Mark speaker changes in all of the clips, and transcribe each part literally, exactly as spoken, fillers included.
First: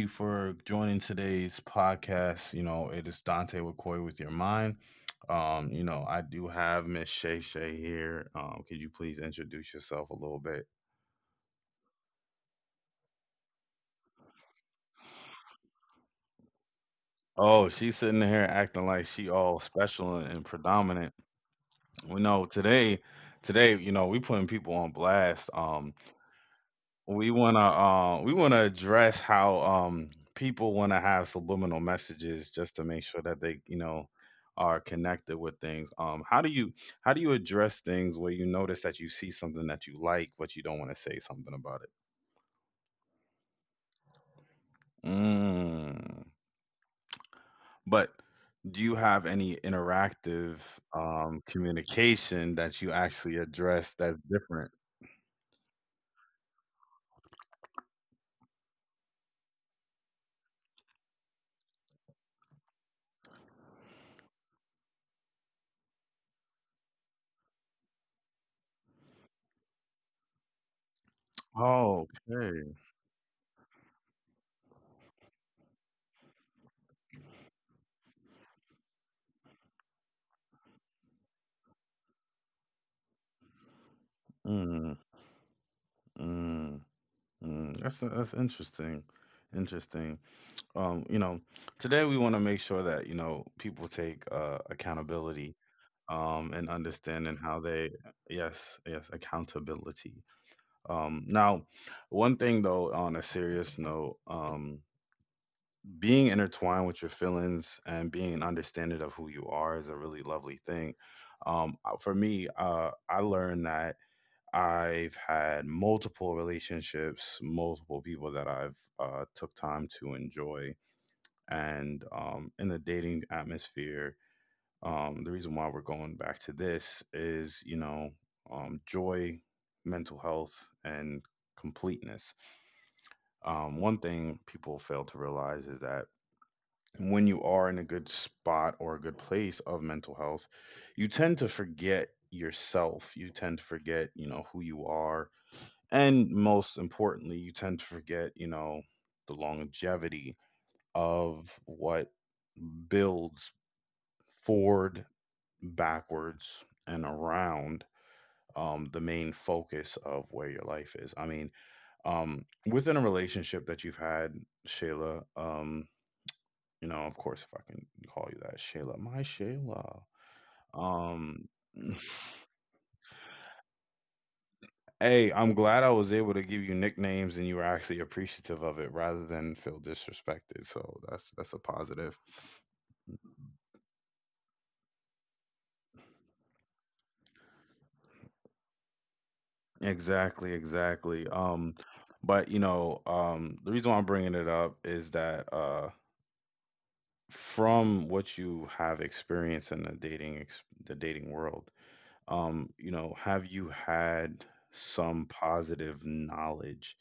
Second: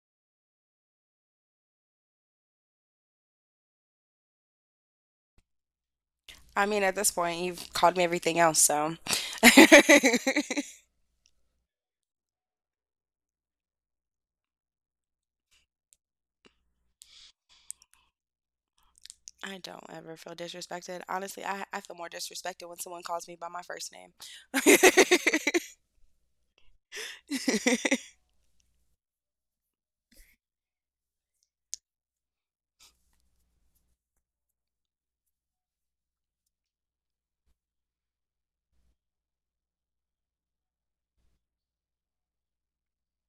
Speaker 1: you for joining today's podcast. You know, it is Dante McCoy with your mind. Um, you know, I do have Miss Shay Shay here. Um, could you please introduce yourself a little bit? Oh, she's sitting here acting like she all special and, and predominant. We know today, today, you know, We putting people on blast. Um, we want to uh, we want to address how um, people want to have subliminal messages just to make sure that they you know are connected with things. Um how do you how do you address things where you notice that you see something that you like but you don't want to say something about it? Mm. But do you have any interactive um communication that you actually address that's different? Oh, okay. Mm, mm, mm. that's that's interesting. Interesting. um, you know, Today we want to make sure that, you know, people take uh, accountability, um, and understanding how they, yes, yes, accountability. Um, now, one thing though, on a serious note, um, being intertwined with your feelings and being an understanding of who you are is a really lovely thing. Um, uh, for me, uh, I learned that I've had multiple relationships, multiple people that I've uh, took time to enjoy, and um, in the dating atmosphere. Um, the reason why we're going back to this is, you know um, joy, mental health, and completeness. Um, one thing people fail to realize is that when you are in a good spot or a good place of mental health, you tend to forget yourself. You tend to forget, you know who you are. And most importantly, you tend to forget, you know the longevity of what builds forward, backwards, and around um, the main focus of where your life is. I mean, um, within a relationship that you've had, Shayla, um, you know, of course, if I can call you that, Shayla, my Shayla.
Speaker 2: I mean, at this point, you've
Speaker 1: Um,
Speaker 2: called me everything else, so I
Speaker 1: Hey, I'm glad I was able to give you nicknames and you were actually appreciative of it rather than feel disrespected. So that's that's a positive.
Speaker 2: don't ever feel disrespected. Honestly, I, I feel more disrespected when someone calls me by my first name.
Speaker 1: Exactly, exactly. Um, but you know, um, the reason why I'm bringing it up is that uh, from what you have experienced in the dating ex the dating world, um, you know, have you had some positive knowledge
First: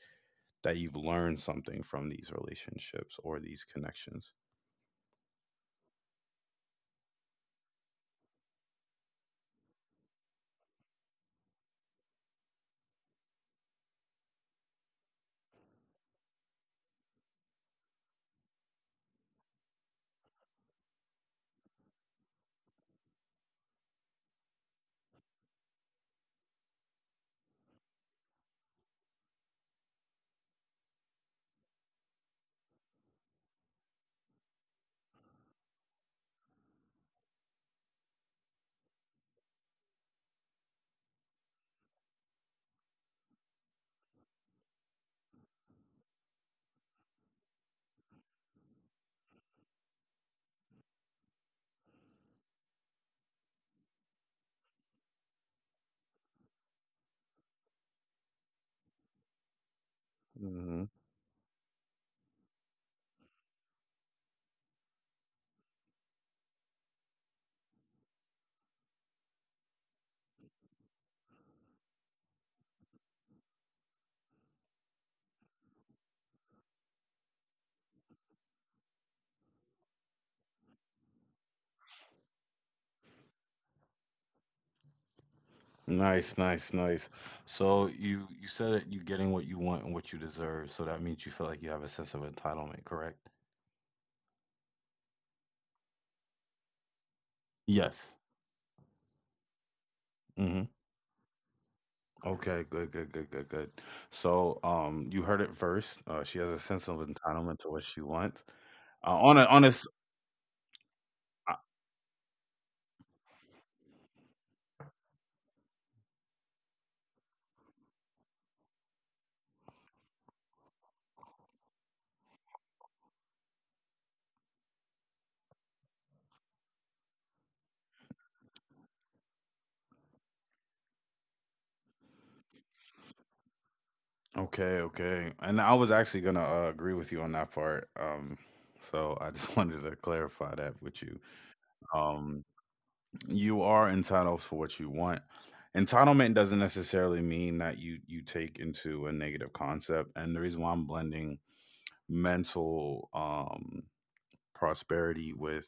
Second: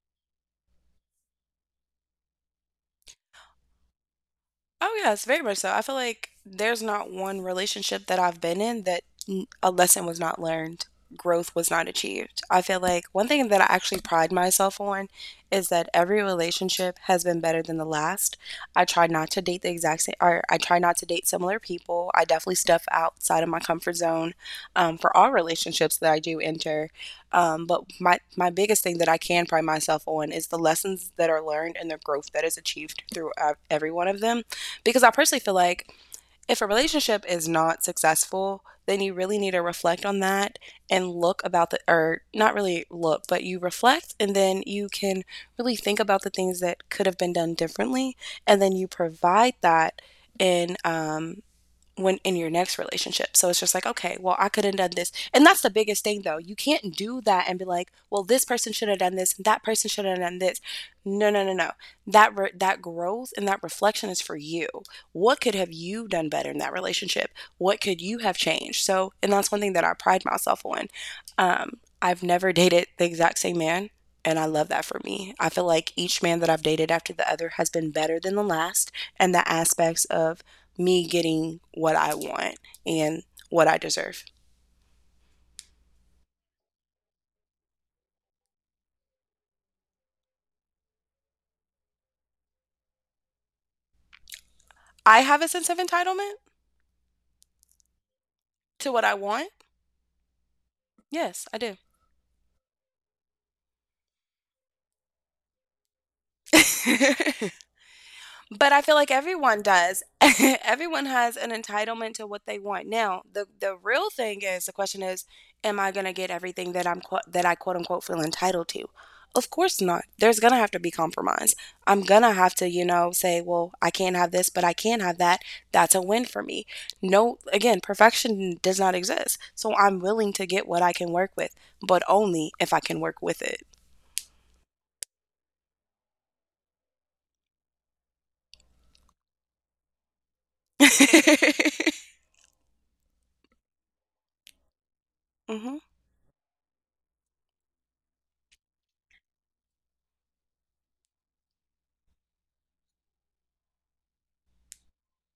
Speaker 1: that you've learned something from these relationships or these connections?
Speaker 2: Oh, yes, very much so. I feel like there's not one relationship that I've been in that n- a lesson was not learned, growth was not achieved. I feel like one thing that I actually pride myself on is that every relationship has been better than the last. I try not to date the exact same, or I try not to date similar people. I definitely step outside of my comfort zone um, for all relationships that I do enter. Um, but my, my biggest thing that I can pride myself on is the lessons that are learned and the growth that is achieved through uh, every one of them because I personally feel like if a relationship is not successful, then you really need to reflect on that and look about the, or not really look, but you reflect and then you can really think about the things that could have been done differently. And then you provide that in um, when in your next relationship. So it's just like, okay, well, I could have done this. And that's the biggest thing though. You can't do that and be like, well, this person should have done this, that person should have done this.
Speaker 1: Hmm.
Speaker 2: No, no, no, no. That re- that growth and that reflection is for you. What could have you done better in that relationship? What could you have changed? So, and that's one thing that I pride myself on. Um, I've never dated the exact same man, and I love that for me. I feel like each man that I've dated after the other has been better than the last, and the aspects of me getting what I want and what I deserve.
Speaker 1: Nice, nice, nice. So you you said that you're getting what you want and what you deserve, so that means you feel like you have a sense of entitlement, correct?
Speaker 2: I have a sense of entitlement
Speaker 1: Yes.
Speaker 2: to what I want.
Speaker 1: Hmm.
Speaker 2: Yes, I
Speaker 1: Okay, good, good, good, good, good. So, um, you heard it first. Uh, she has a
Speaker 2: do.
Speaker 1: sense of entitlement to what she wants.
Speaker 2: But I
Speaker 1: Uh,
Speaker 2: feel
Speaker 1: on
Speaker 2: like
Speaker 1: a on a s-
Speaker 2: everyone does. Everyone
Speaker 1: uh,
Speaker 2: has an entitlement to what they want. Now, the the real thing is the question is, am I going to get everything that I'm quote that I quote unquote feel entitled to? Of course not. There's going to have to be compromise. I'm going to have to, you know, say, well, I can't have this, but I can have that. That's a win for me. No, again, perfection does not exist. So I'm willing to get what I can work with, but only if I can work with it.
Speaker 1: okay, okay. And I was actually gonna uh, agree with you on that part. Um, so I just wanted to clarify that with you. Um, you are entitled for what you want.
Speaker 2: Hmm.
Speaker 1: Entitlement doesn't necessarily mean that you you take into a negative concept. And the reason why I'm blending mental um prosperity with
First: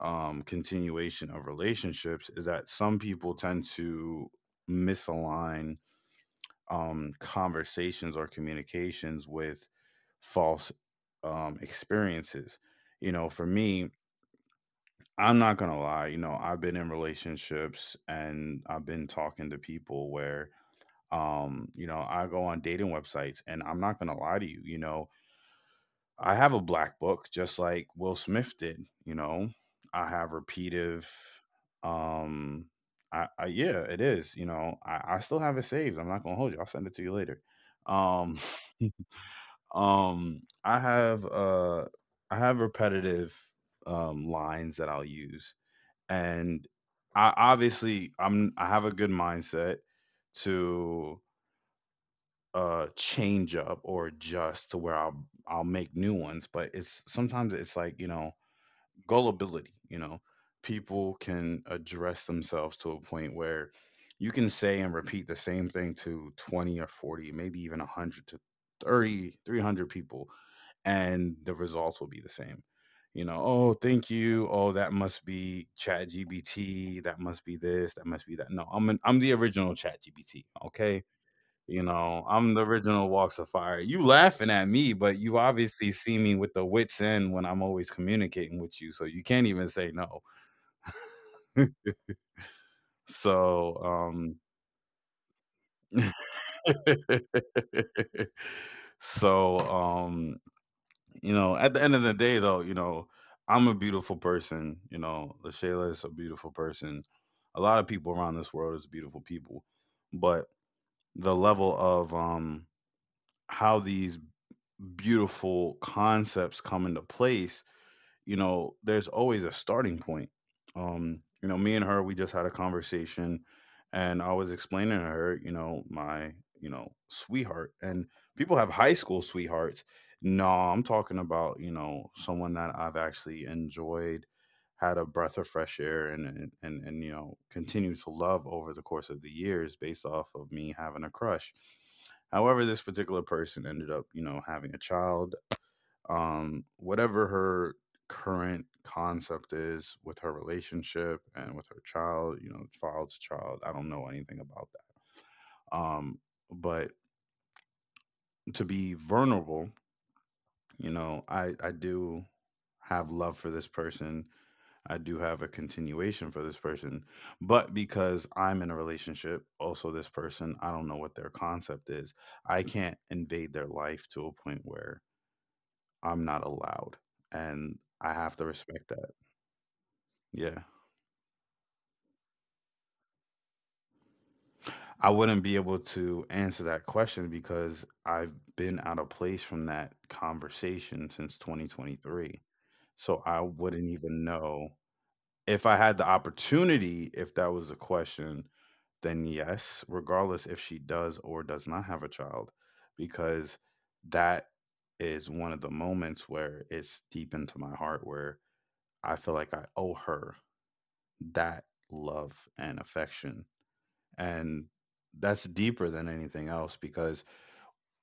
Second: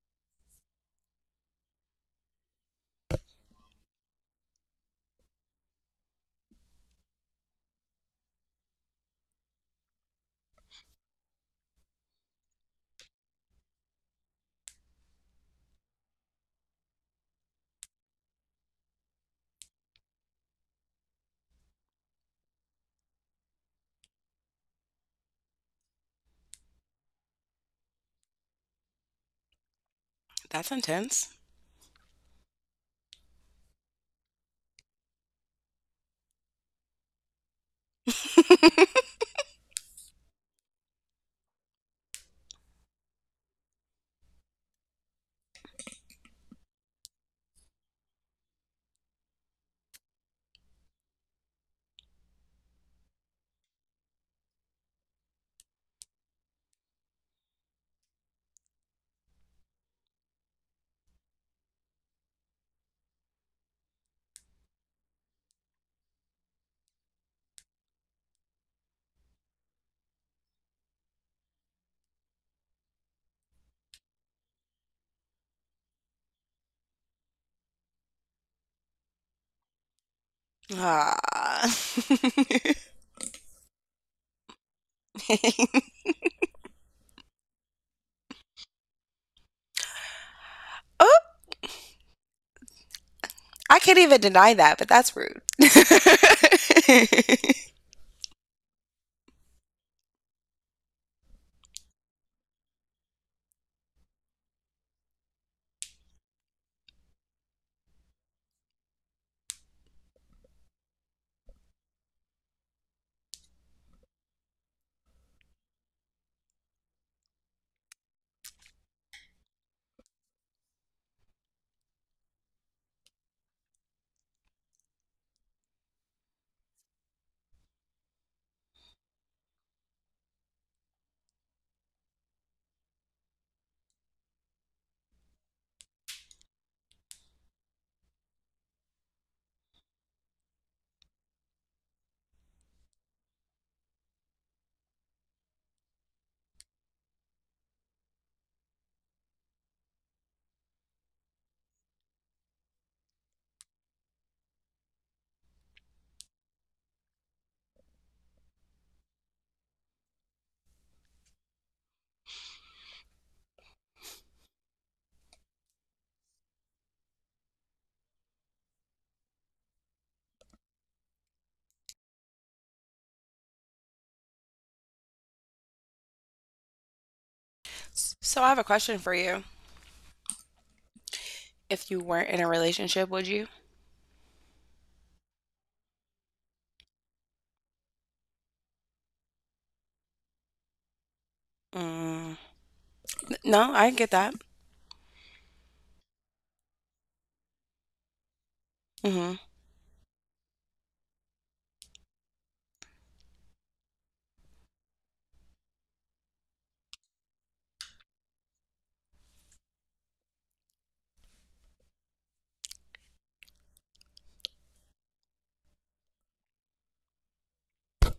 Speaker 1: um, continuation of relationships is that some people tend to misalign um, conversations or communications with false um, experiences. You know, for me, I'm not going to lie, you know, I've been in relationships and I've been talking to people where, um, you know, I go on dating websites, and I'm not going to lie to you, you know, I have a black book, just like Will Smith did. You know, I have
Speaker 2: That's
Speaker 1: repetitive.
Speaker 2: intense.
Speaker 1: Um, I, I Yeah, it is. You know, I, I still have it saved. I'm not gonna hold you. I'll send it to you later. Um, um, I have uh, I have repetitive um lines that I'll use, and I obviously, I'm I have a good mindset to uh change up or adjust to where I'll I'll make new ones, but it's sometimes it's like, you know gullibility. You know people can address themselves to a point where you can say and repeat the same thing to twenty or forty, maybe even one hundred to thirty, three hundred people, and the results will be the same. You know oh, thank you. Oh, that must be Chat GBT. That must be this. That must be that. No, i'm an, i'm the original Chat GBT. Okay.
Speaker 2: Ah.
Speaker 1: you know, I'm the original Walks of Fire. You laughing at me, but you obviously see me with the wits end when I'm always communicating with you, so you can't even say no.
Speaker 2: Oh, I
Speaker 1: So,
Speaker 2: can't even
Speaker 1: um,
Speaker 2: deny that, but that's rude.
Speaker 1: so, um, you know, at the end of the day, though, you know, I'm a beautiful person. You know, LaShayla is a beautiful person. A lot of people around this world is beautiful people, but the level of um how these beautiful concepts come into place, you know, there's always a starting point. Um, you know, me and her, we just had a conversation, and I was explaining to her, you know, my, you know, sweetheart. And people have high school sweethearts. No, I'm talking about, you know, someone that I've actually enjoyed, had a breath of fresh air and and and, and you know, continue to love over the course of the years based off of me having a crush. However, this particular person ended up, you know, having a child. Um, whatever her current concept is with her relationship and with her child, you know, child to child, I don't know anything about that. Um, but to be vulnerable, you know, I, I do have love for this person. I do have a continuation for this person. But because I'm in a relationship, also this person, I don't know what their concept is. I can't invade their life to a point where I'm not allowed. And I
Speaker 2: So I
Speaker 1: have
Speaker 2: have
Speaker 1: to
Speaker 2: a question
Speaker 1: respect
Speaker 2: for
Speaker 1: that.
Speaker 2: you.
Speaker 1: Yeah.
Speaker 2: If you weren't in a relationship, would you?
Speaker 1: I wouldn't be able to answer that question because I've been out of place from that conversation since
Speaker 2: Mm.
Speaker 1: twenty twenty-three. So I
Speaker 2: No, I
Speaker 1: wouldn't
Speaker 2: get that.
Speaker 1: even know if I had the opportunity. If that was the question,
Speaker 2: Hmm.
Speaker 1: then yes, regardless if she does or does not have a child, because that is one of the moments where it's deep into my heart where I feel like I owe her that love and affection, and that's deeper than anything else, because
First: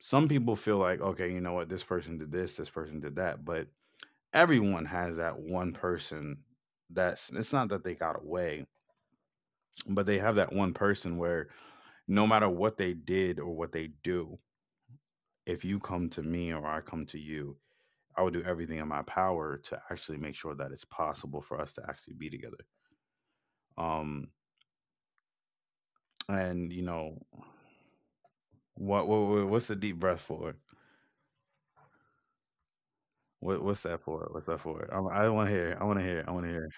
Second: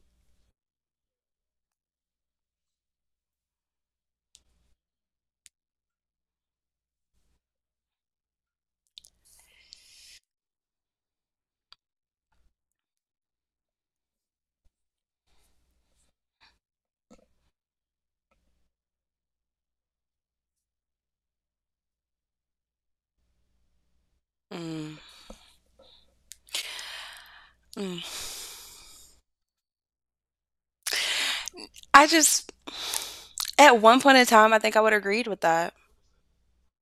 Speaker 1: some people feel like, okay, you know what, this person did this, this person did that. But everyone has that one person that's, it's not that they got away, but they have that one person where, no matter what they did or what they do, if you come to me or I come to you, I would do everything in my power to actually make sure that it's possible for us to actually be together. Um,
Speaker 2: Mm.
Speaker 1: and you know,
Speaker 2: Mm.
Speaker 1: what, what what's the deep breath for?
Speaker 2: I just,
Speaker 1: What
Speaker 2: at
Speaker 1: what's
Speaker 2: one
Speaker 1: that
Speaker 2: point in
Speaker 1: for? What's
Speaker 2: time, I
Speaker 1: that
Speaker 2: think I
Speaker 1: for?
Speaker 2: would have agreed
Speaker 1: I, I
Speaker 2: with
Speaker 1: want to
Speaker 2: that.
Speaker 1: hear. I want to hear. I want to hear.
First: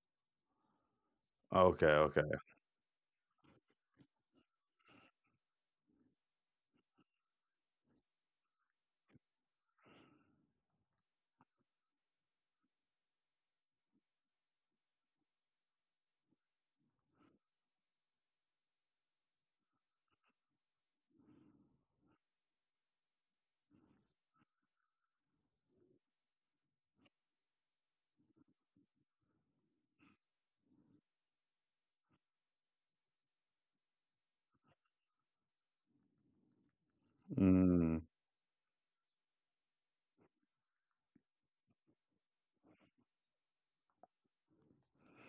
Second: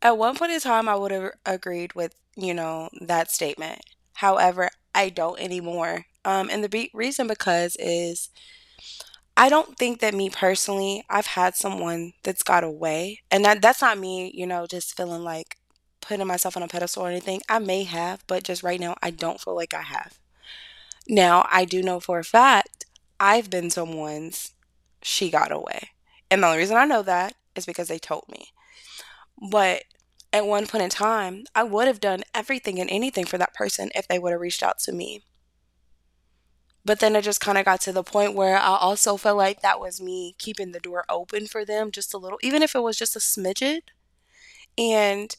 Speaker 2: At one point in time, I would have
Speaker 1: Okay,
Speaker 2: agreed with,
Speaker 1: okay.
Speaker 2: you know, that statement. However, I don't anymore. Um, and the be- reason because is I don't think that me personally, I've had someone that's got away, and that that's not me, you know, just feeling like putting myself on a pedestal or anything. I may have, but just right now, I don't feel like I have. Now, I do know for a fact I've been someone's she got away. And the only reason I know that is because they told me. But at one point in time, I would have done everything and anything for that person if they would have reached out to me but then it just kind of got to the
Speaker 1: Mm,
Speaker 2: point where I also felt like that was me keeping the door open for them just a little, even if it was just a smidget. And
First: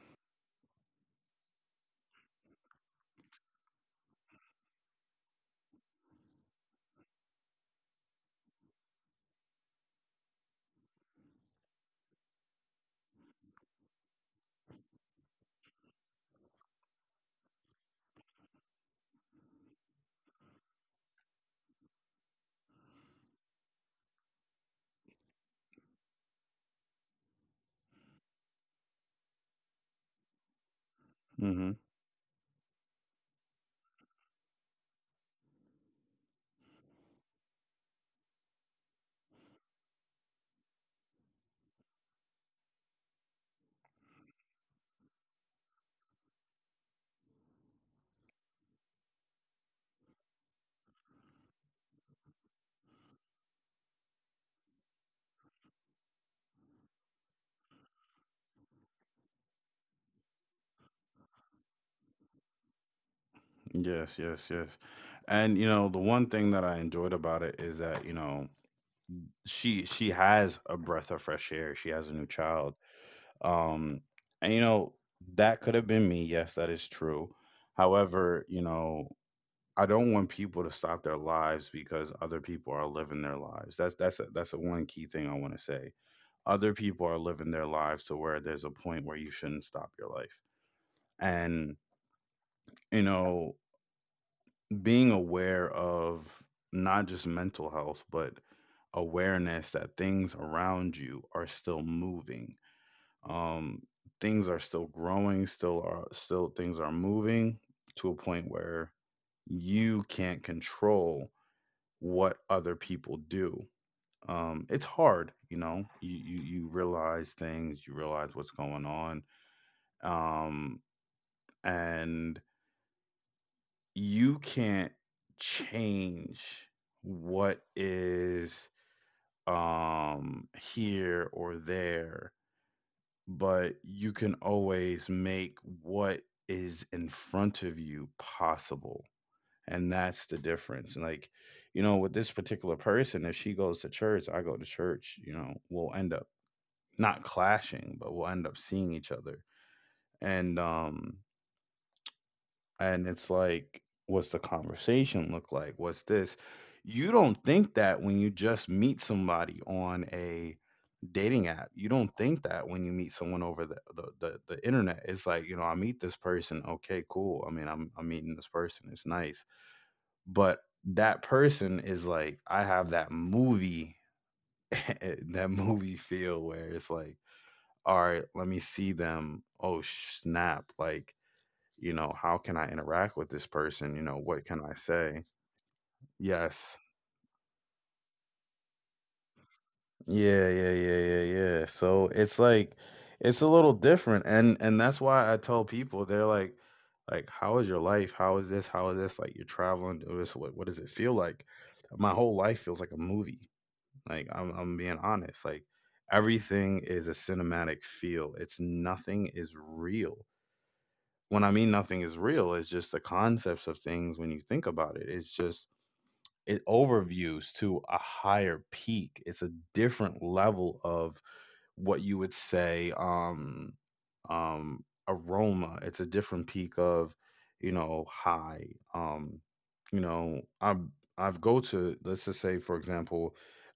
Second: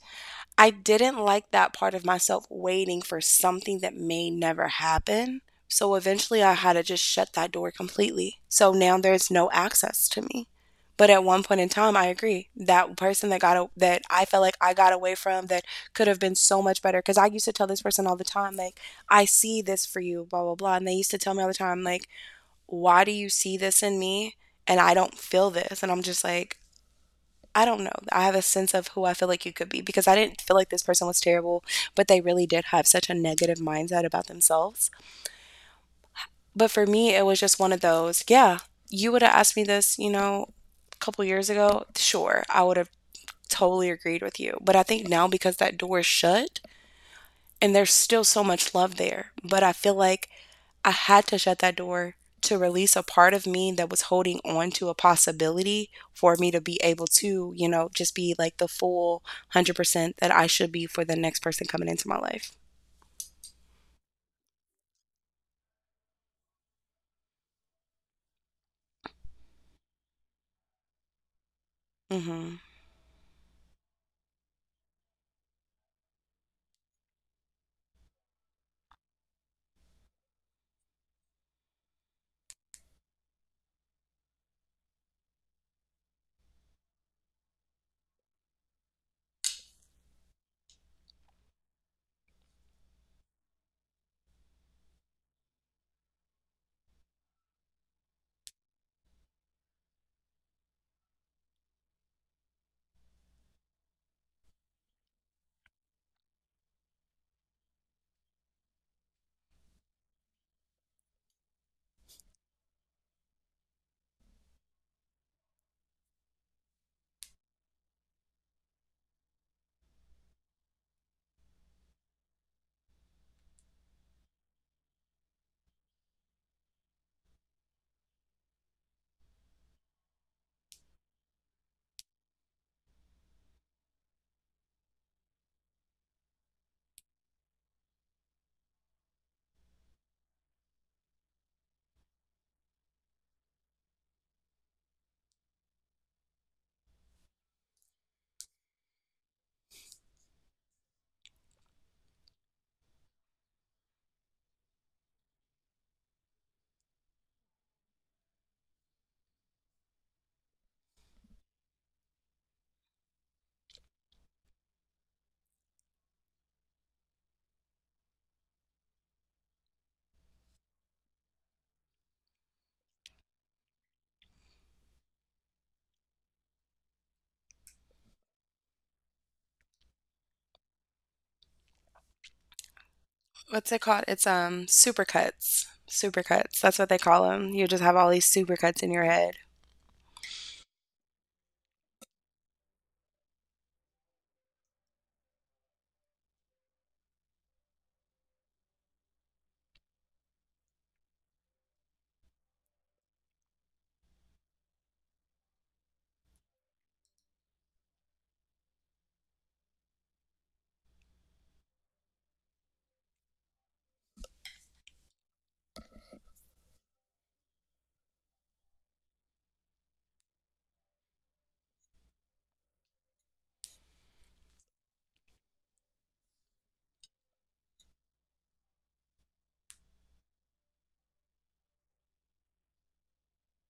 Speaker 2: I didn't like that part of myself waiting for something that may never happen. So eventually I had to just shut that door completely. So now there's no access to me. But at one point in time, I agree. That person that got a, that I felt like I got away from that could have been so much better. Because I used to tell this person all the time, like, I see this for you, blah blah blah. And they used to tell me all the time, like, why do you see this in me and I don't feel this? And I'm just like, I don't know. I have a sense of who I feel like you could be because I didn't feel like this person was terrible,
Speaker 1: mm-hmm.
Speaker 2: but they really did have such a negative mindset about themselves. But for me, it was just one of those, yeah, you would have asked me this, you know, a couple years ago, sure, I would have totally agreed with you. But I think now because that door is shut, and there's still so much love there. But I feel like I had to shut that door to release a part of me that was holding on to a possibility for me to be able to, you know, just be like the full one hundred percent that I should be for the next person coming into my life.
Speaker 1: Yes, yes, yes. And you know, the one thing that I enjoyed about it is that, you know, she she has a breath of fresh air. She has a new
Speaker 2: Hmm.
Speaker 1: child. Um, and you know, that could have been me. Yes, that is true. However, you know, I don't want people to stop their lives because other people are living their lives. That's that's a, that's a one key thing I want to say. Other people are living their lives to where there's a point where you shouldn't stop your life. And, you know, being aware of not just mental health, but awareness that things around you are still moving. Um, Things are still growing, still are still things are moving to a point where you can't control what other people do. Um, it's hard, you know. You, you you realize things, you realize what's going on, um, and you can't change what is, um, here or there, but you can always make what is in front of you possible. And that's the difference. And like, you know, with this particular person, if she goes to church, I go to church, you know, we'll end up not clashing, but we'll end up seeing each other. And um And it's like, what's the conversation look like? What's this? You don't think that when you just meet somebody on a dating app. You don't think that when you meet someone over the, the, the, the internet. It's like, you know, I meet this person. Okay, cool. I mean, I'm, I'm meeting this person. It's nice. But that person is like, I have that movie, that movie feel where it's like, all right, let me see them. Oh, snap. Like, you know, how can I interact with this
Speaker 2: What's it
Speaker 1: person? You
Speaker 2: called?
Speaker 1: know,
Speaker 2: It's
Speaker 1: what can
Speaker 2: um
Speaker 1: I say?
Speaker 2: supercuts. Supercuts.
Speaker 1: Yes.
Speaker 2: That's what they call them. You just have all these supercuts in your head.
Speaker 1: Yeah, yeah, yeah, yeah, yeah. So it's like it's a little different and and that's why I tell people they're like like how is your life? How is this? How is this? Like you're traveling to this, what what does it feel like? My whole life feels like a movie. Like I'm I'm being honest. Like everything is a cinematic feel. It's nothing is real. When I mean nothing is real, it's just the concepts of things when you think about it. It's just it overviews to a higher peak. It's a different level of what you would say um um aroma. It's a different peak of, you know, high. Um, you know, I'm I've go to let's just say for example,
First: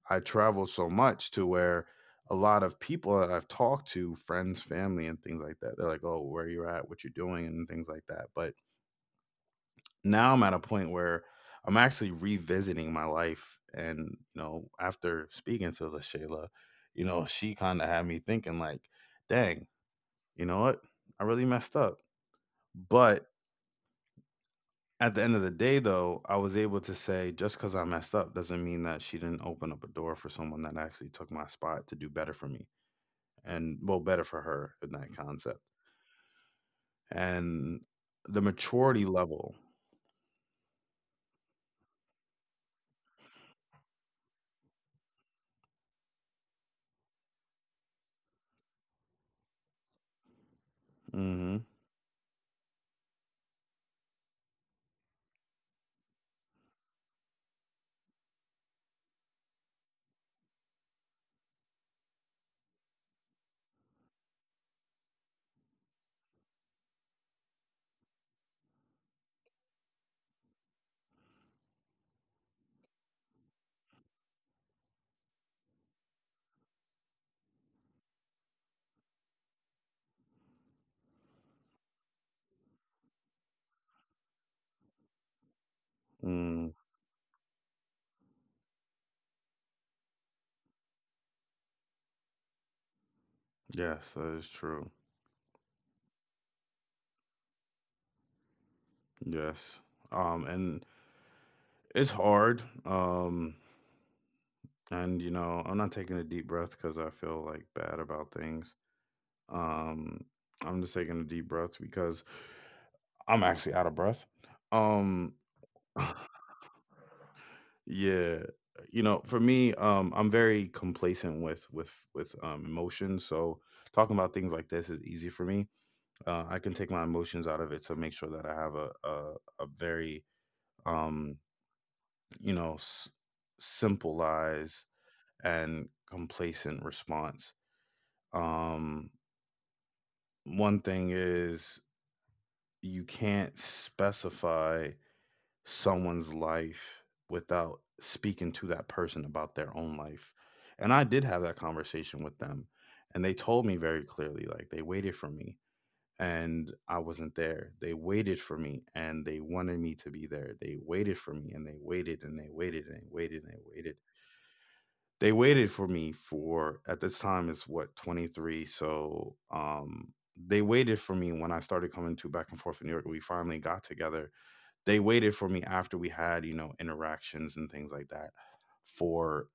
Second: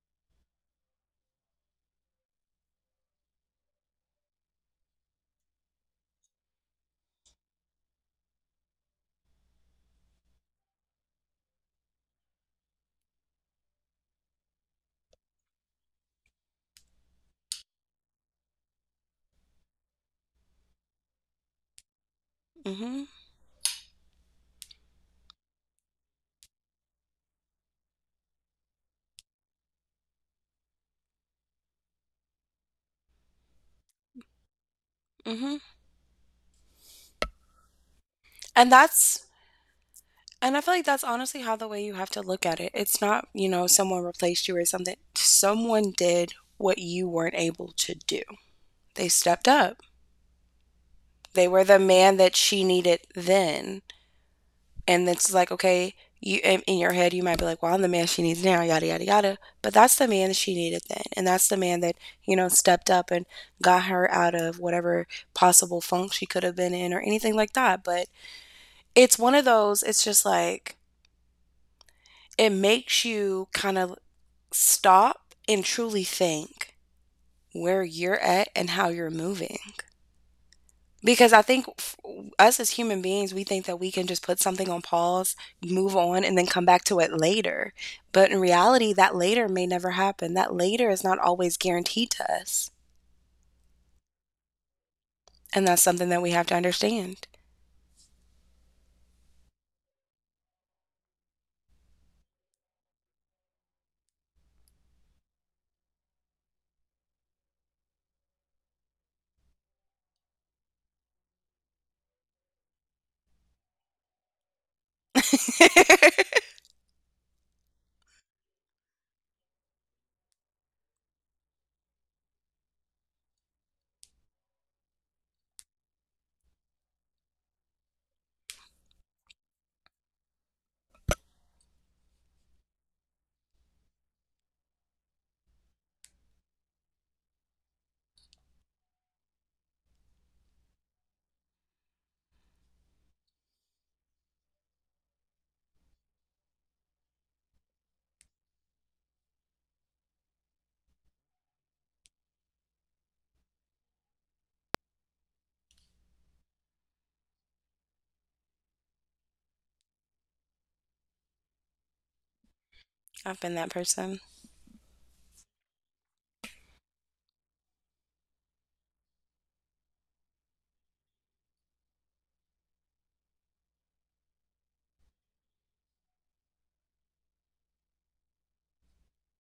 Speaker 1: I travel so much to where a lot of people that I've talked to, friends, family, and things like that, they're like, "Oh, where you at? What you are doing?" and things like that. But now I'm at a point where I'm actually revisiting my life. And, you know, after speaking to LaShayla, you know, she kind of had me thinking, like, dang, you know what? I really messed up.
Speaker 2: Hmm.
Speaker 1: But at the end of the day, though, I was able to say, just because I messed up doesn't mean that she didn't open up a door for someone that actually took my spot to do better for me and, well, better for her in that concept.
Speaker 2: Hmm.
Speaker 1: And the
Speaker 2: And
Speaker 1: maturity
Speaker 2: that's
Speaker 1: level.
Speaker 2: And I feel like that's honestly how the way you have to look at it. It's not, you know, someone replaced you or something. Someone did what you weren't able to do. They stepped up.
Speaker 1: Mm
Speaker 2: They
Speaker 1: hmm.
Speaker 2: were the man that she needed then. And it's like, okay, you in in your head you might be like, well, I'm the man she needs now, yada yada yada. But that's the man that she needed then. And that's the man that, you know, stepped up and got her out of whatever possible funk she could have been in or anything like that. But it's one of those, it's just like it makes you kind of stop and truly think where you're at and how you're moving. Because I think f- us as human beings, we think that we can just put something on pause, move on, and then come
Speaker 1: Mm,
Speaker 2: back to it later. But in reality, that later may never happen. That later is not always guaranteed to us.
Speaker 1: yes, that is true.
Speaker 2: And that's something that we have to understand.
Speaker 1: Yes. Um, and it's hard. Um, and you know, I'm not taking a deep breath because I feel like bad about things. Um, I'm just taking a deep breath because I'm actually out of breath. Um, yeah. You know, for me, um, I'm very complacent with with with um, emotions. So talking about things like this is easy for me. Uh, I can take my emotions out of it to make sure that I have a a, a very um, you know, s- simple and complacent response. Um, One thing is you can't specify someone's life without speaking to that person about their own life. And I did have that conversation with them, and they told me very clearly, like, they waited for me and I wasn't there. They waited for me and they wanted me to be there. They waited for me and they waited and they waited and they waited
Speaker 2: I've
Speaker 1: and they
Speaker 2: been that
Speaker 1: waited.
Speaker 2: person.
Speaker 1: They waited for me for, at this time, it's what, twenty-three? So um they waited for me when I started coming to back and forth in New York. We finally got together. They waited for me after we had, you know, interactions and things like that for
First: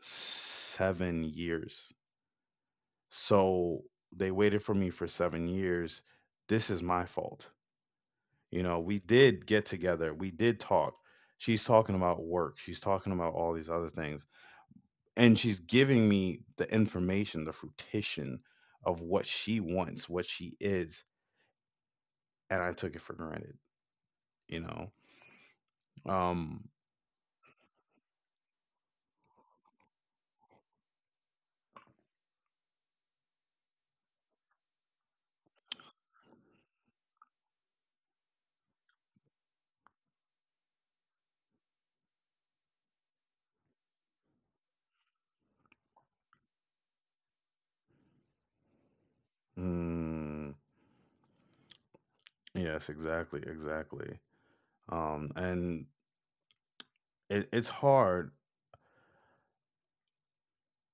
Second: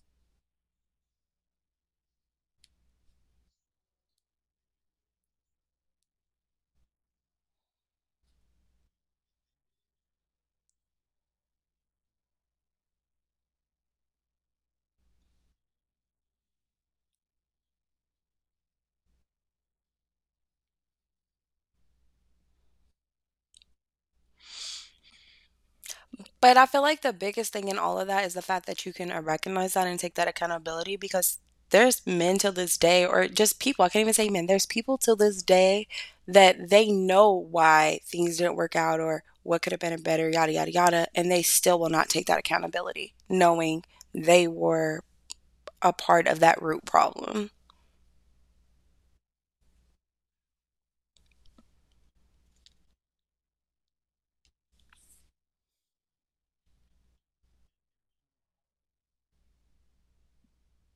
Speaker 1: seven years. So they waited for me for seven years. This is my fault. You know, we did get together, we did talk. She's talking about work, she's talking about all these other things, and she's giving me the information, the fruition of what she wants, what she is, and I took it for granted, you know.
Speaker 2: But
Speaker 1: Um,
Speaker 2: I feel like the biggest thing in all of that is the fact that you can, uh, recognize that and take that accountability because there's men till this day or just people, I can't even say men, there's people till this day that they know why things didn't work out or what could have been better, yada, yada, yada, and they still will not take that accountability knowing they were a part of that root problem.
Speaker 1: mm, yes, exactly, exactly. Um, and it, it's hard,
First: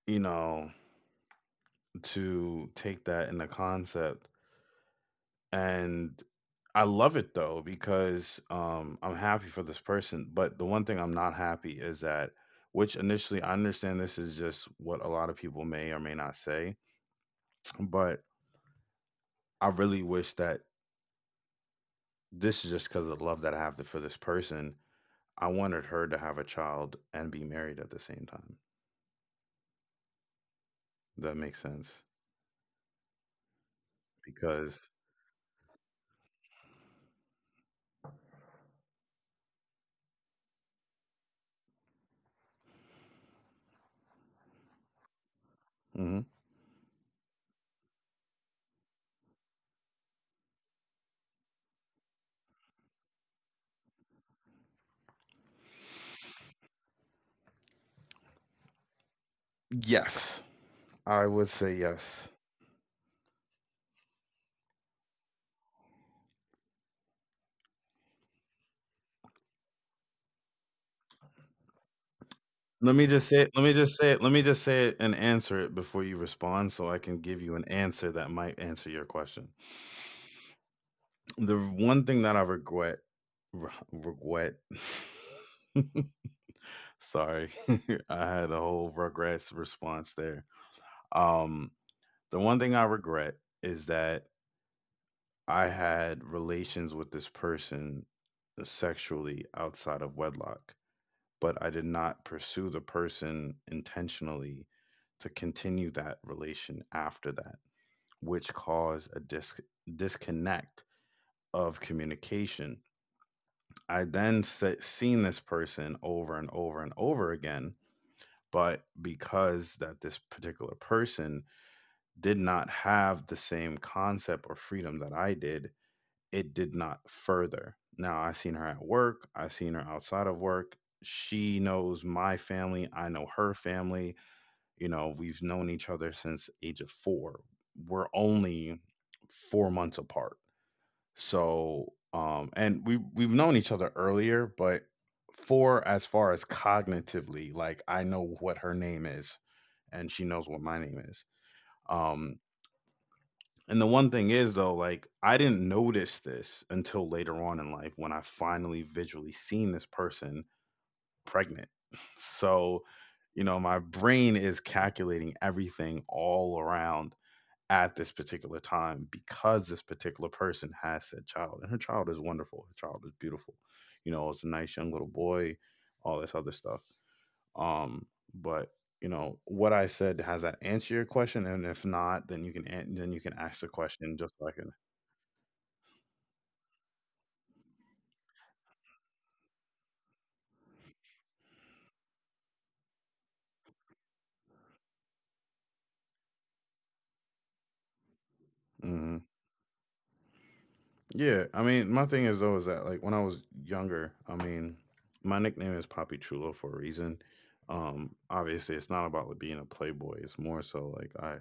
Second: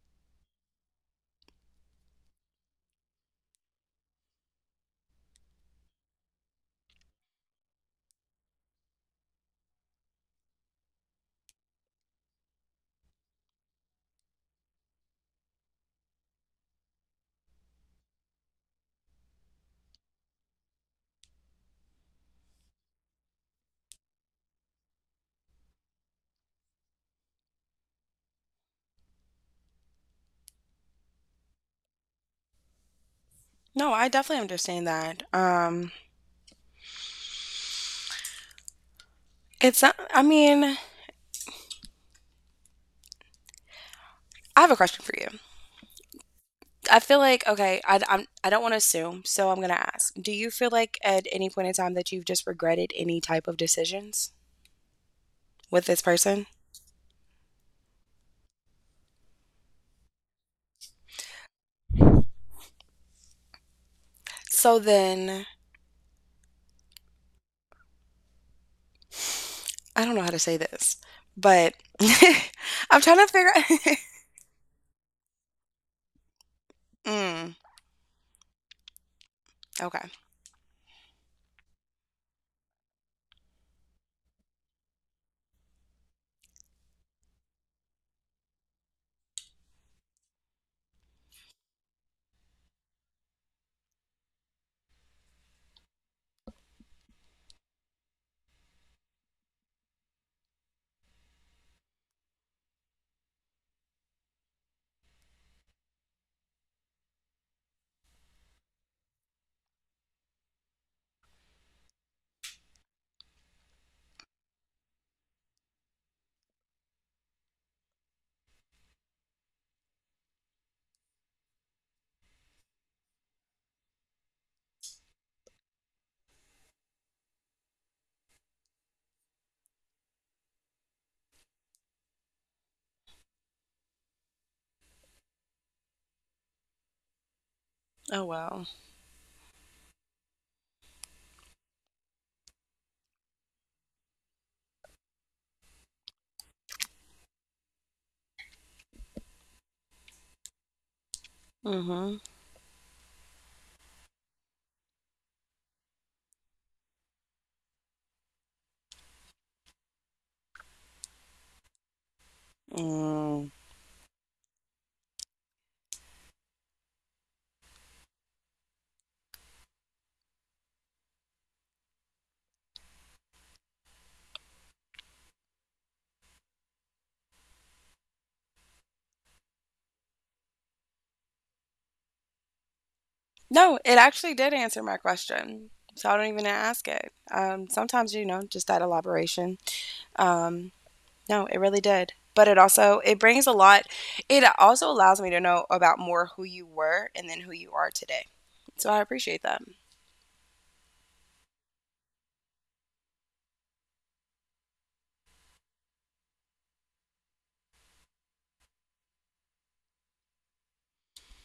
Speaker 1: you know, to take that in the concept, and I love it though because um, I'm happy for this person. But the one thing I'm not happy is that, which initially I understand this is just what a lot of people may or may not say, but I really wish that, this is just because of the love that I have for this person, I wanted her to have a child and be married at the same time. That makes sense
Speaker 2: No, I definitely
Speaker 1: because.
Speaker 2: understand that. Um, it's not I mean, I have a question for you.
Speaker 1: Mhm.
Speaker 2: I feel like okay, I I'm I don't want to assume, so I'm gonna ask. Do you feel like at any point in time that you've just regretted any type of decisions with this person?
Speaker 1: Yes, I would say yes.
Speaker 2: So then I don't know how to say this, but
Speaker 1: Let
Speaker 2: I'm
Speaker 1: me
Speaker 2: trying to
Speaker 1: just say
Speaker 2: figure
Speaker 1: it. Let me
Speaker 2: out.
Speaker 1: just say it. Let me just say it and answer it before you respond, so I can give
Speaker 2: Mm,
Speaker 1: you an answer that might answer your question.
Speaker 2: okay.
Speaker 1: The one thing that I regret, re- regret. Sorry, I had a whole regrets response there. Um, The one thing I regret is that I had relations with this person uh, sexually outside of wedlock, but I did not pursue the person intentionally to continue that relation after that, which caused a dis- disconnect of communication. I then se- seen this person over and over and over again, but because that this particular person did not have the same concept or freedom that I did, it did not further. Now I seen her at work, I seen her outside of work. She knows my family, I know her family. You know, we've known each other since age of four. We're
Speaker 2: Oh well.
Speaker 1: only four months apart. So, um and we we've known each other earlier, but for as far as cognitively, like I know what her name is and she knows what my name is.
Speaker 2: Mm-hmm.
Speaker 1: Um and the one thing is though, like I didn't notice this until later on in life when I finally visually seen this person pregnant. So, you
Speaker 2: Mm.
Speaker 1: know, my brain is calculating everything all around at this particular time because this particular person has said child. And her child is wonderful. Her child is beautiful. You know, it's a nice young little boy, all this other stuff. Um, but you know what I said. Has that answer your question? And if not, then you can an- then you can ask the
Speaker 2: No, it
Speaker 1: question
Speaker 2: actually
Speaker 1: just
Speaker 2: did
Speaker 1: like.
Speaker 2: answer my question. So I don't even ask it. Um, sometimes you know just that elaboration um, no, it really did. But it also it brings a lot it also allows me to know about more who you were and then who you are today. So I
Speaker 1: Hmm.
Speaker 2: appreciate that.
Speaker 1: Yeah, I mean, my thing is though is that like when I was younger, I mean, my nickname is Poppy Chulo for a reason. Um, obviously, it's not about, like, being a playboy. It's more so like I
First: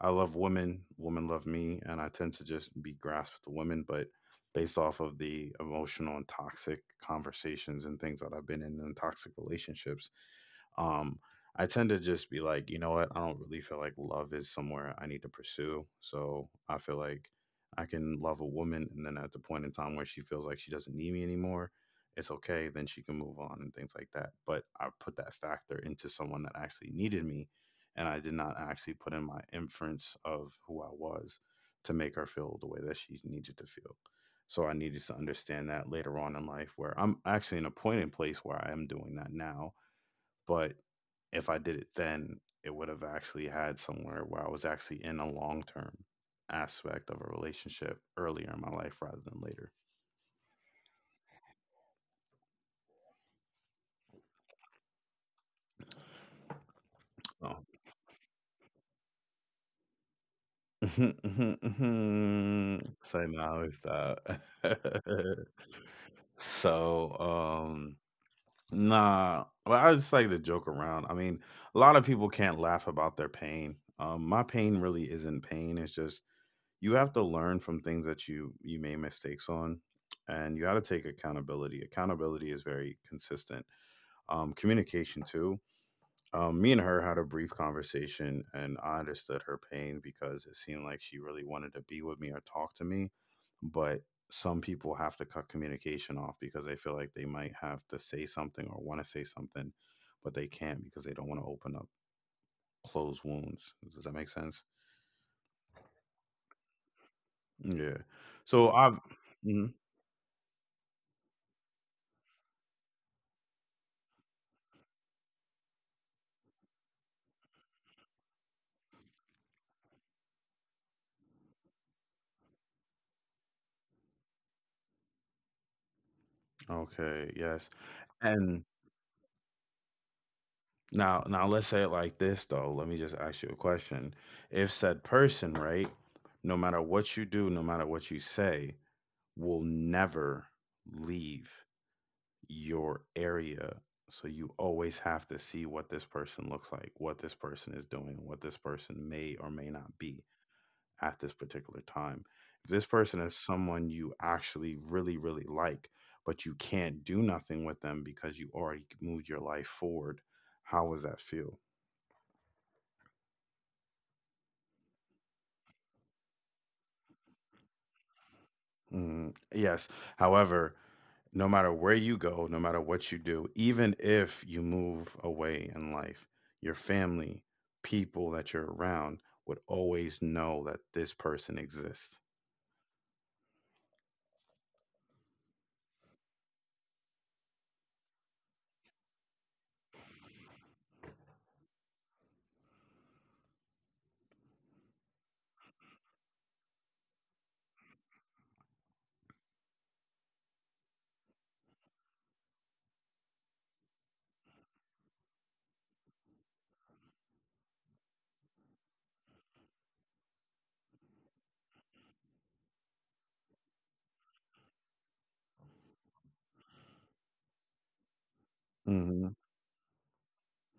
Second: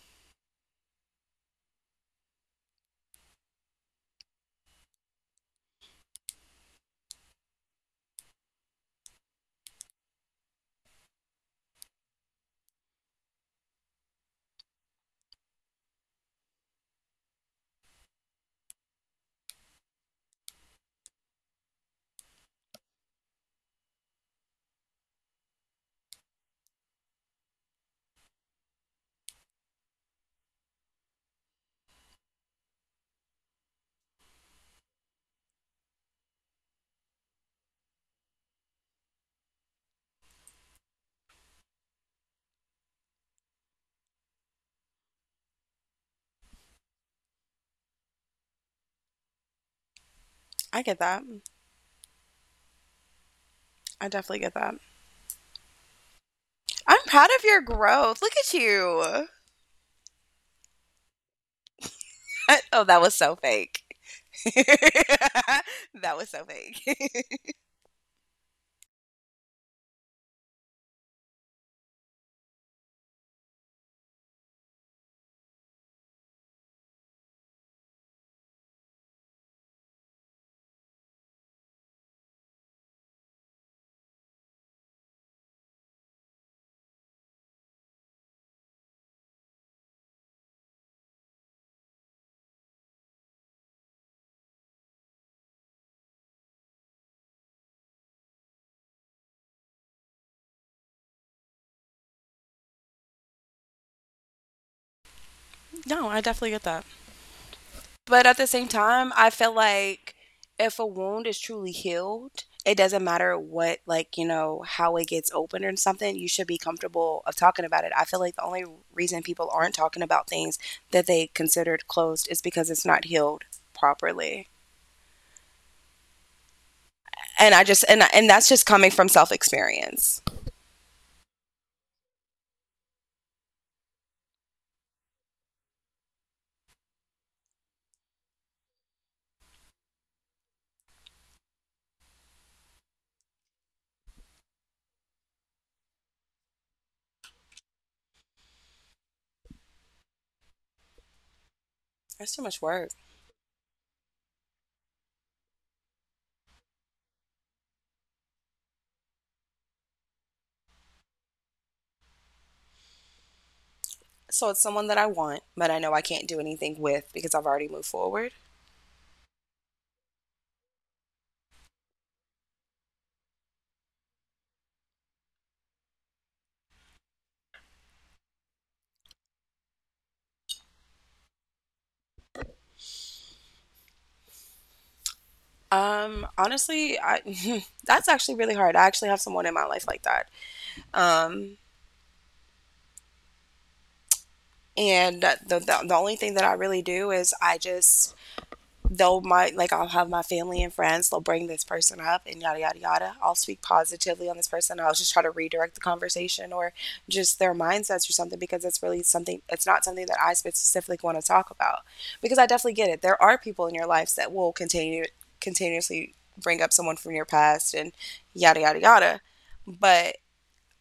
Speaker 1: I love women, women love me, and I tend to just be grasped to women, but based off of the emotional and toxic conversations and things that I've been in and toxic relationships, um, I tend to just be like, you know what? I don't really feel like love is somewhere I need to pursue. So I feel like I can love a woman, and then at the point in time where she feels like she doesn't need me anymore, it's okay. Then she can move on and things like that. But I put that factor into someone that actually needed me, and I did not actually put in my inference of who I was to make her feel the way that she needed to feel. So I needed to understand that later on in life, where I'm actually in a point in place where I am doing that now, but if I did it then, it would have actually had somewhere where I was actually in a long term aspect of a relationship earlier in my life rather than later.
Speaker 2: I get that. I definitely get that. I'm proud of
Speaker 1: Oh.
Speaker 2: your growth. Look at you. Oh, that was
Speaker 1: So
Speaker 2: so
Speaker 1: now
Speaker 2: fake.
Speaker 1: it's that.
Speaker 2: That was so fake.
Speaker 1: So um nah, but I just like to joke around. I mean, a lot of people can't laugh about their pain. Um my pain really isn't pain, it's just you have to learn from things that you you made mistakes on, and you got to take accountability. Accountability is very consistent. Um, communication too. Um, me and her had a brief conversation, and I understood her pain because it seemed like she really wanted to be with me or talk to me, but some people have to cut communication off because they feel like they might have to say something or want to say something, but they can't because they don't want to open up closed wounds. Does that make sense?
Speaker 2: No, I definitely get that.
Speaker 1: Yeah,
Speaker 2: But at the
Speaker 1: so
Speaker 2: same
Speaker 1: I've.
Speaker 2: time, I feel like if a wound is truly healed, it doesn't matter what, like, you know, how it gets opened or something, you should be comfortable of talking about it. I feel like the only reason people aren't talking about things that they considered closed is because it's not healed properly.
Speaker 1: Okay,
Speaker 2: And
Speaker 1: yes.
Speaker 2: I just and and that's
Speaker 1: And
Speaker 2: just coming from self-experience.
Speaker 1: now now let's say it like this though. Let me just ask you a question. If said person, right, no matter what you do, no matter what you say, will never leave your area. So you always have to see what this person looks like, what this person is doing, what this person may or may not be at this particular time.
Speaker 2: That's too much
Speaker 1: If this
Speaker 2: work.
Speaker 1: person is someone you actually really, really like, but you can't do nothing with them because you already moved your life forward, how does that feel?
Speaker 2: So it's someone that I want, but I know I can't do anything with because I've already moved forward.
Speaker 1: Mm, yes. However, no matter where you go, no matter what you do, even if you move away in life, your family, people that you're around would always know that this person exists.
Speaker 2: Um, honestly, I that's actually really hard. I actually have someone in my life like that. Um, and the, the, the only thing that I really do is I just, though my, like I'll have my family and friends, they'll bring this person up and yada, yada, yada. I'll speak positively on this person. I'll just try to redirect the conversation or just their mindsets or something because it's really something, it's not something that I specifically want to talk about. Because I definitely get it. There are people in your lives that will continue, continuously bring up someone from your past and yada, yada, yada.
Speaker 1: Hmm.
Speaker 2: But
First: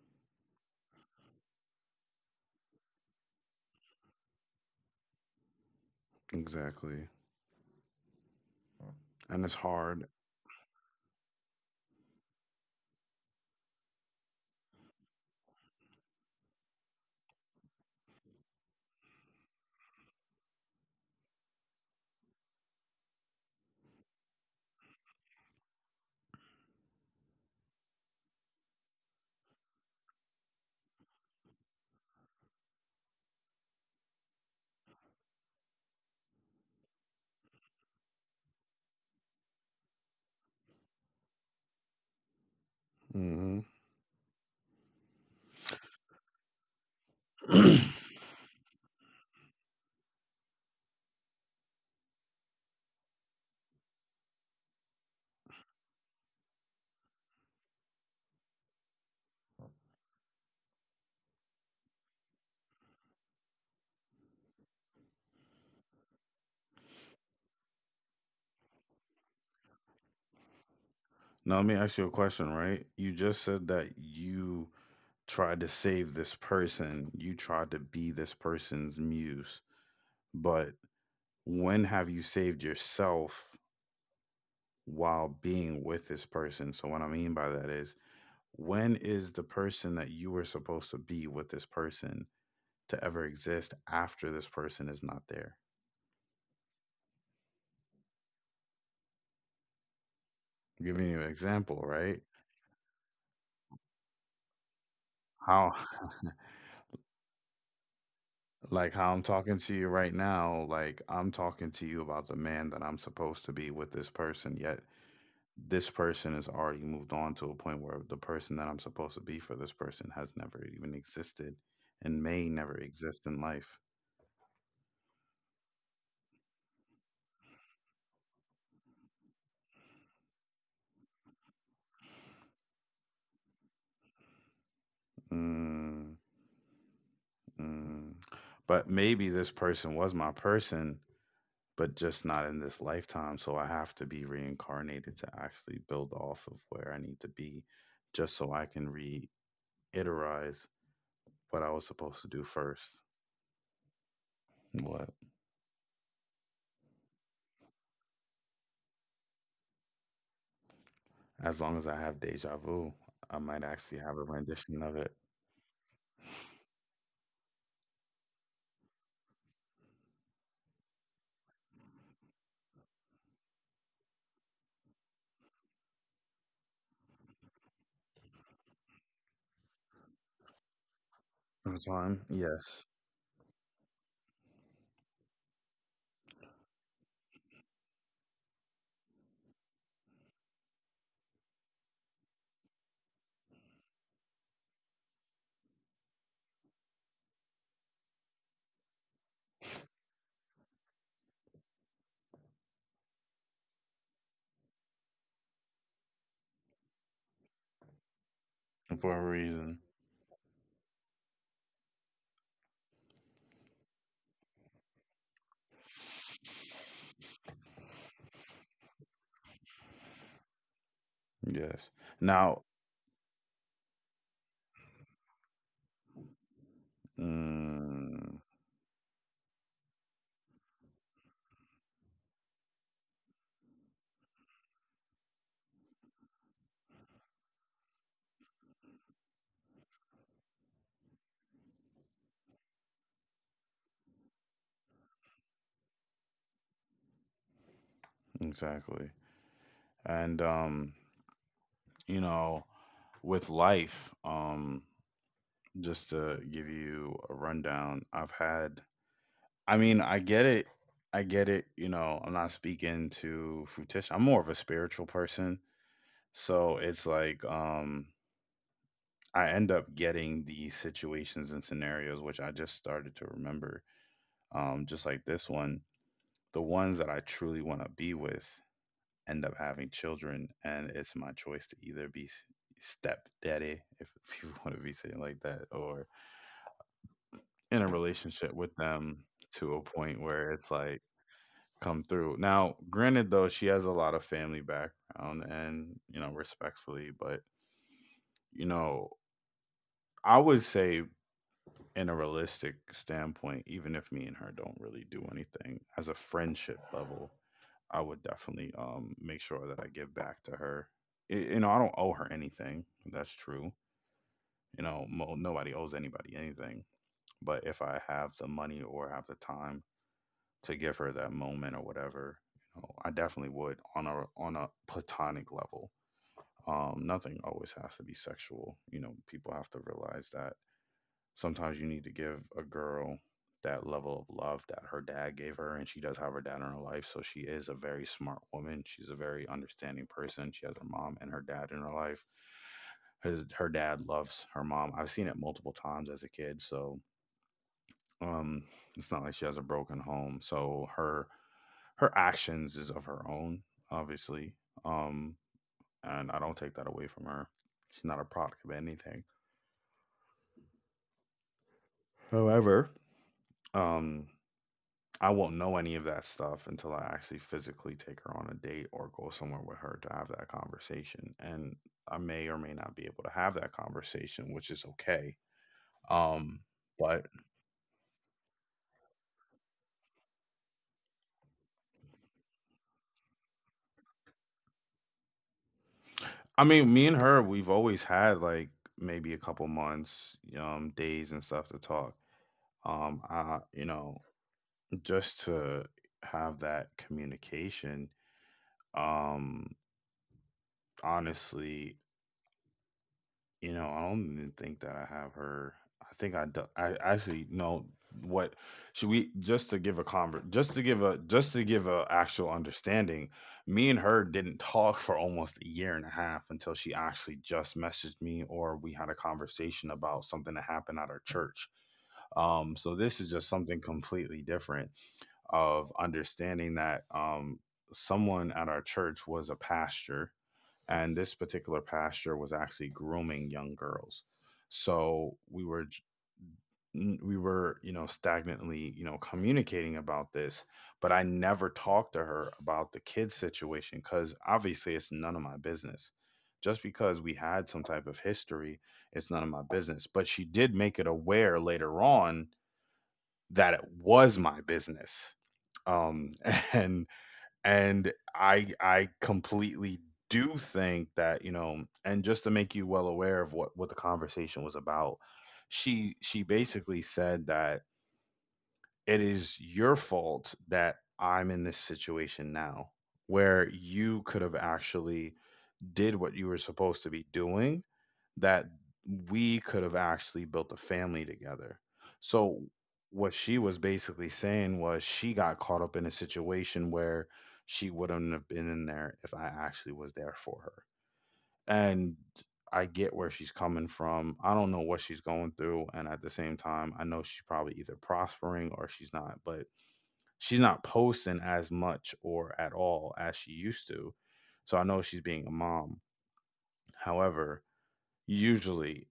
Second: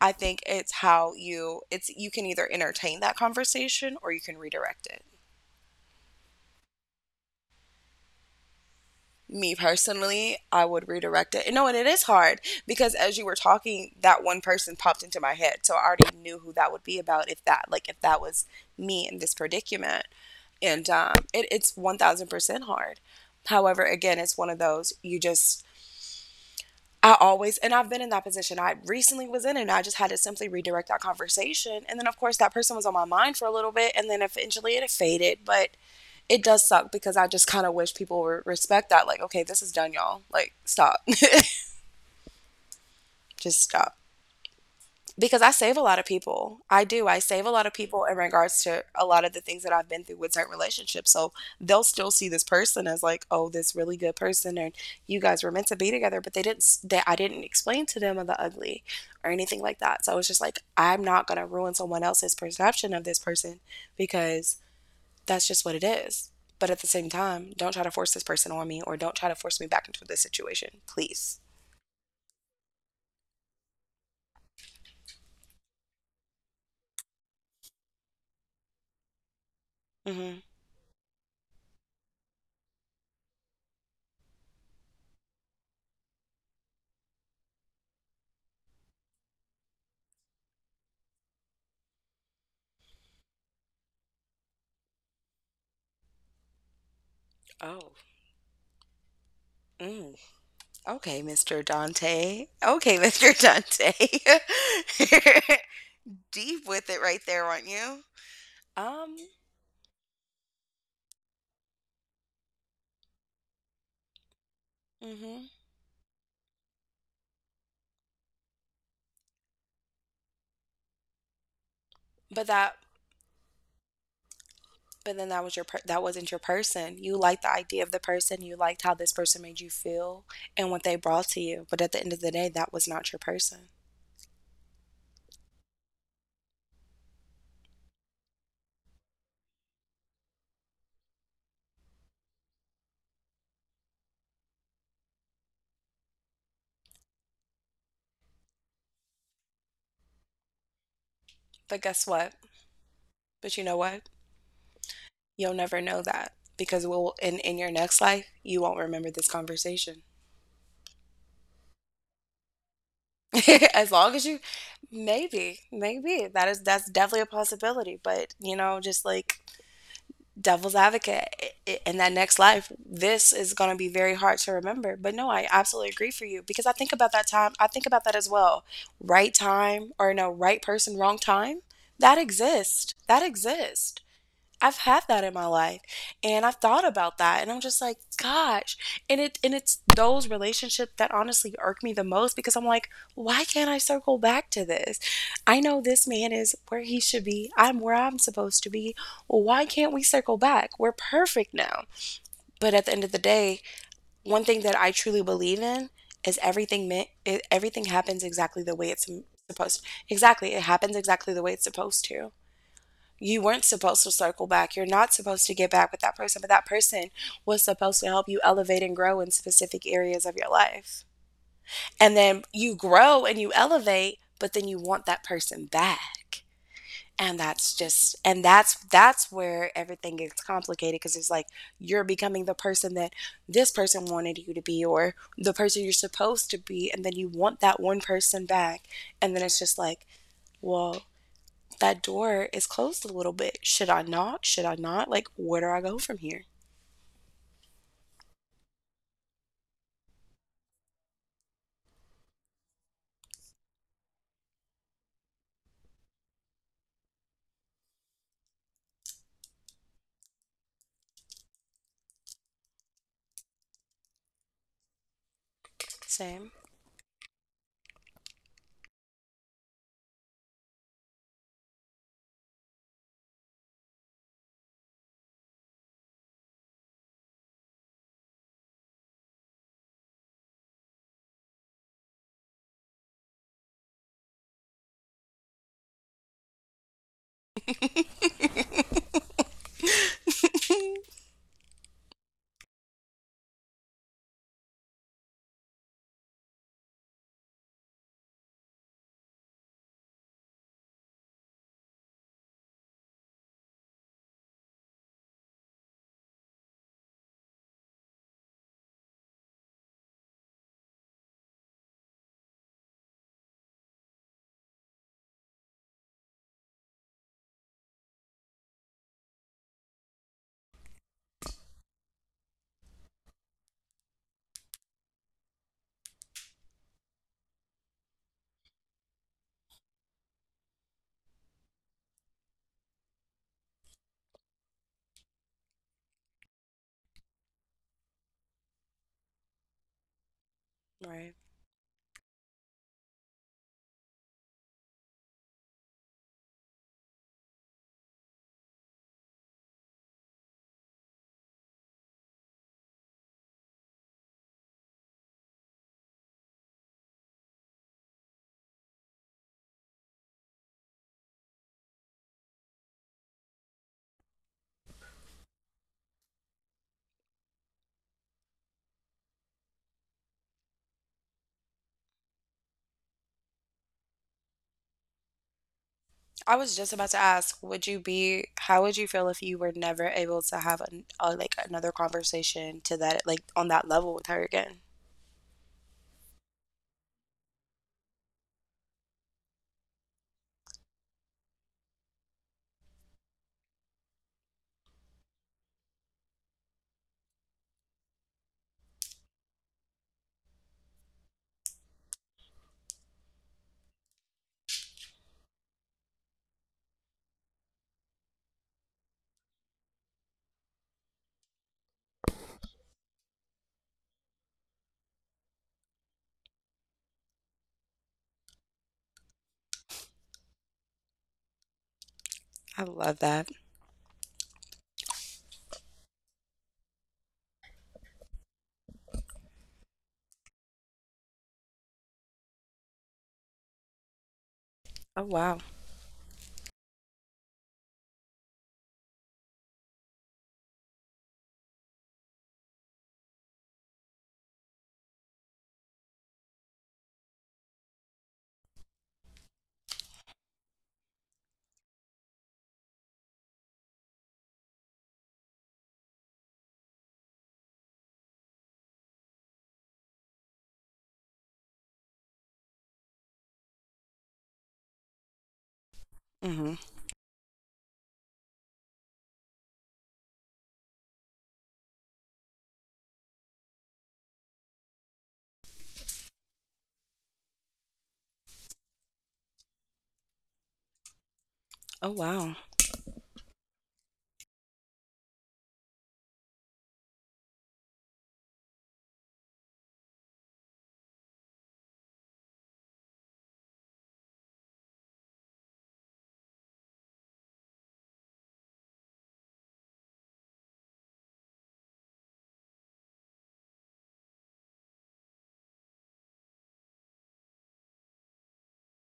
Speaker 2: I think it's how you it's you can either entertain that conversation or you can redirect it.
Speaker 1: Exactly. And it's
Speaker 2: Me
Speaker 1: hard.
Speaker 2: personally, I would redirect it. And no, and it is hard because as you were talking, that one person popped into my head. So I already knew who that would be about if that like if that was me in this predicament. And um it, it's one thousand percent hard. However, again, it's one of those you just I always, and I've been in that position. I recently was in it and I just had to simply redirect that conversation. And then, of course, that person was on my mind for a little bit and then eventually it faded. But it does suck because I just kind of wish people would respect that. Like, okay, this is done, y'all. Like, stop.
Speaker 1: Hmm.
Speaker 2: Just stop. Because I save a lot of people. I do. I save a lot of people in regards to a lot of the things that I've been through with certain relationships. So they'll still see this person as like, oh, this really good person, and you guys were meant to be together, but they didn't. s- They, I didn't explain to them of the ugly or anything like that. So it's just like I'm not gonna ruin someone else's perception of this person because that's just what it is. But at the same time, don't try to force this person on me, or don't try to force me back into this situation, please.
Speaker 1: Now, let me ask you a question, right? You just said that you tried to save this person, you tried to be this person's muse,
Speaker 2: Hmm.
Speaker 1: but when have you saved yourself while being with this person? So, what I mean by that is, when is the person that you were supposed to be with this person to ever exist after this person is not there?
Speaker 2: Oh. Mm.
Speaker 1: I'm giving you an
Speaker 2: Okay, mister
Speaker 1: example, right?
Speaker 2: Dante. Okay, mister Dante.
Speaker 1: How?
Speaker 2: Deep with it right there, aren't you?
Speaker 1: Like how I'm
Speaker 2: Um,
Speaker 1: talking to you right now, like I'm talking to you about the man that I'm supposed to be with this person, yet
Speaker 2: hmm.
Speaker 1: this person has already moved on to a point where the person that I'm supposed to be for this person has never even existed and may
Speaker 2: But
Speaker 1: never
Speaker 2: that
Speaker 1: exist in life.
Speaker 2: but then that was your per- that wasn't your person. You liked the idea of the person, you liked how this person made you feel and what they brought to you, but at the end of the day that was not your person.
Speaker 1: Mm, mm. But maybe this person was my person, but just not in this lifetime. So I have to be reincarnated to actually build off of where I need to be just so I can reiterate what I was
Speaker 2: But guess
Speaker 1: supposed to
Speaker 2: what?
Speaker 1: do first.
Speaker 2: But you know what?
Speaker 1: What?
Speaker 2: You'll never know that because we'll in in your next life, you won't remember this conversation.
Speaker 1: As long as I have deja vu, I might
Speaker 2: As
Speaker 1: actually have
Speaker 2: long
Speaker 1: a
Speaker 2: as you
Speaker 1: rendition of it
Speaker 2: Maybe, maybe that is that's definitely a possibility, but you know, just like devil's advocate i- i- in that next life, this is going to be very hard to remember. But no, I absolutely agree for you because I think about that time, I think about that as well. Right time or no, right person, wrong time, that
Speaker 1: sometime. Yes.
Speaker 2: exists. That exists. I've had that in my life and I've thought about that and I'm just like, gosh. And it and it's those relationships that honestly irk me the most because I'm like, why can't I circle back to this? I know this man is where he should be. I'm where I'm supposed to be. Why can't we circle back? We're perfect now. But at the end of the day, one thing that I truly believe in is everything meant everything happens exactly the way it's
Speaker 1: For a reason.
Speaker 2: supposed Exactly. It happens exactly the way it's supposed to. You weren't supposed to circle back. You're not supposed to get back with that person, but that person was supposed to help you elevate and grow in specific areas of your life.
Speaker 1: Yes.
Speaker 2: And then
Speaker 1: Now,
Speaker 2: you grow and you elevate, but then you want that person back. And that's just
Speaker 1: mm,
Speaker 2: and that's that's where everything gets complicated because it's like you're becoming the person that this person wanted you to be or the person you're supposed to be and then you want that one person back and then it's just like, well, that door is closed a little bit. Should I knock? Should I not? Like, where do I go from here?
Speaker 1: exactly. And, um, you know, with life, um, just to give you a rundown, I've had, I mean, I get it. I get it. You know, I'm not speaking to fruition. I'm more of a spiritual person.
Speaker 2: Same.
Speaker 1: So it's like, um, I end up getting these situations and scenarios, which I just started to remember, um, just like this one. The ones that I truly want to be with end up having children, and it's my choice to either be s- stepdaddy, if, if you want to be saying like that, or in a relationship with them, to a point where it's like come through. Now, granted, though, she has a lot of family background, and, you know, respectfully, but, you know, I would say, in a realistic standpoint, even if me and her don't really do anything, as a friendship level, I would definitely um make sure that I give back to her. I you know, I don't owe her anything. That's true. You know, mo- nobody owes anybody anything. But if I have the money or have the time to give her that moment or whatever, you know, I definitely would, on a on a platonic level. Um, nothing always has to be sexual. You know, people have to realize that sometimes you need to give a girl that level of love that her dad gave her, and she does have her dad in her life, so she is a very smart woman. She's a very understanding person. She has her mom and
Speaker 2: Right.
Speaker 1: her dad in her life. His, her dad loves her mom. I've seen it multiple times as a kid. So, um it's not like she has a broken home, so her her actions is of her own, obviously. Um and I don't take that away from her. She's not a product of anything. However, um I won't know any of that stuff until I actually physically take her on a date or go somewhere with her to have that conversation. And I may or may not be able to have that conversation, which is okay.
Speaker 2: I
Speaker 1: Um,
Speaker 2: was just about to
Speaker 1: but
Speaker 2: ask, would you be, how would you feel if you were never able to have an, a, like another conversation to that, like on that level with her again?
Speaker 1: I mean, me and her, we've always had like maybe a couple months, um, days and stuff to talk. Um, I, you know, just to have that communication, um, honestly. You know, I don't even think that I have her. I think I do. I actually know what. Should we? Just to give a convert just to give a just to give a actual understanding: me and her didn't talk for almost a year and a half, until she actually just messaged me, or we had a conversation about something that happened at our church. Um,
Speaker 2: I
Speaker 1: so
Speaker 2: love
Speaker 1: this is
Speaker 2: that.
Speaker 1: just something completely different, of understanding that um someone at our church was a pastor, and this particular pastor was actually grooming young girls.
Speaker 2: Oh,
Speaker 1: So
Speaker 2: wow.
Speaker 1: we were j- n- we were, you know stagnantly, you know communicating about this, but I never talked to her about the kids situation because obviously it's none of my business. Just because we had some type of history, it's none of my business. But she did make it aware later on that it was my business. um and and I I completely do think that, you know, and just to make you well aware of what what the conversation was about, she she
Speaker 2: Hmm.
Speaker 1: basically said that it is your fault that I'm in this situation now, where you could have actually did what you were supposed to be doing, that we could have actually built a family together.
Speaker 2: Oh, wow.
Speaker 1: So what she was basically saying was, she got caught up in a situation where she wouldn't have been in there if I actually was there for her. And I get where she's coming from. I don't know what she's going through, and at the same time I know she's probably either prospering or she's not, but she's not posting as much, or at all, as she used to. So I know she's being a mom. However, usually,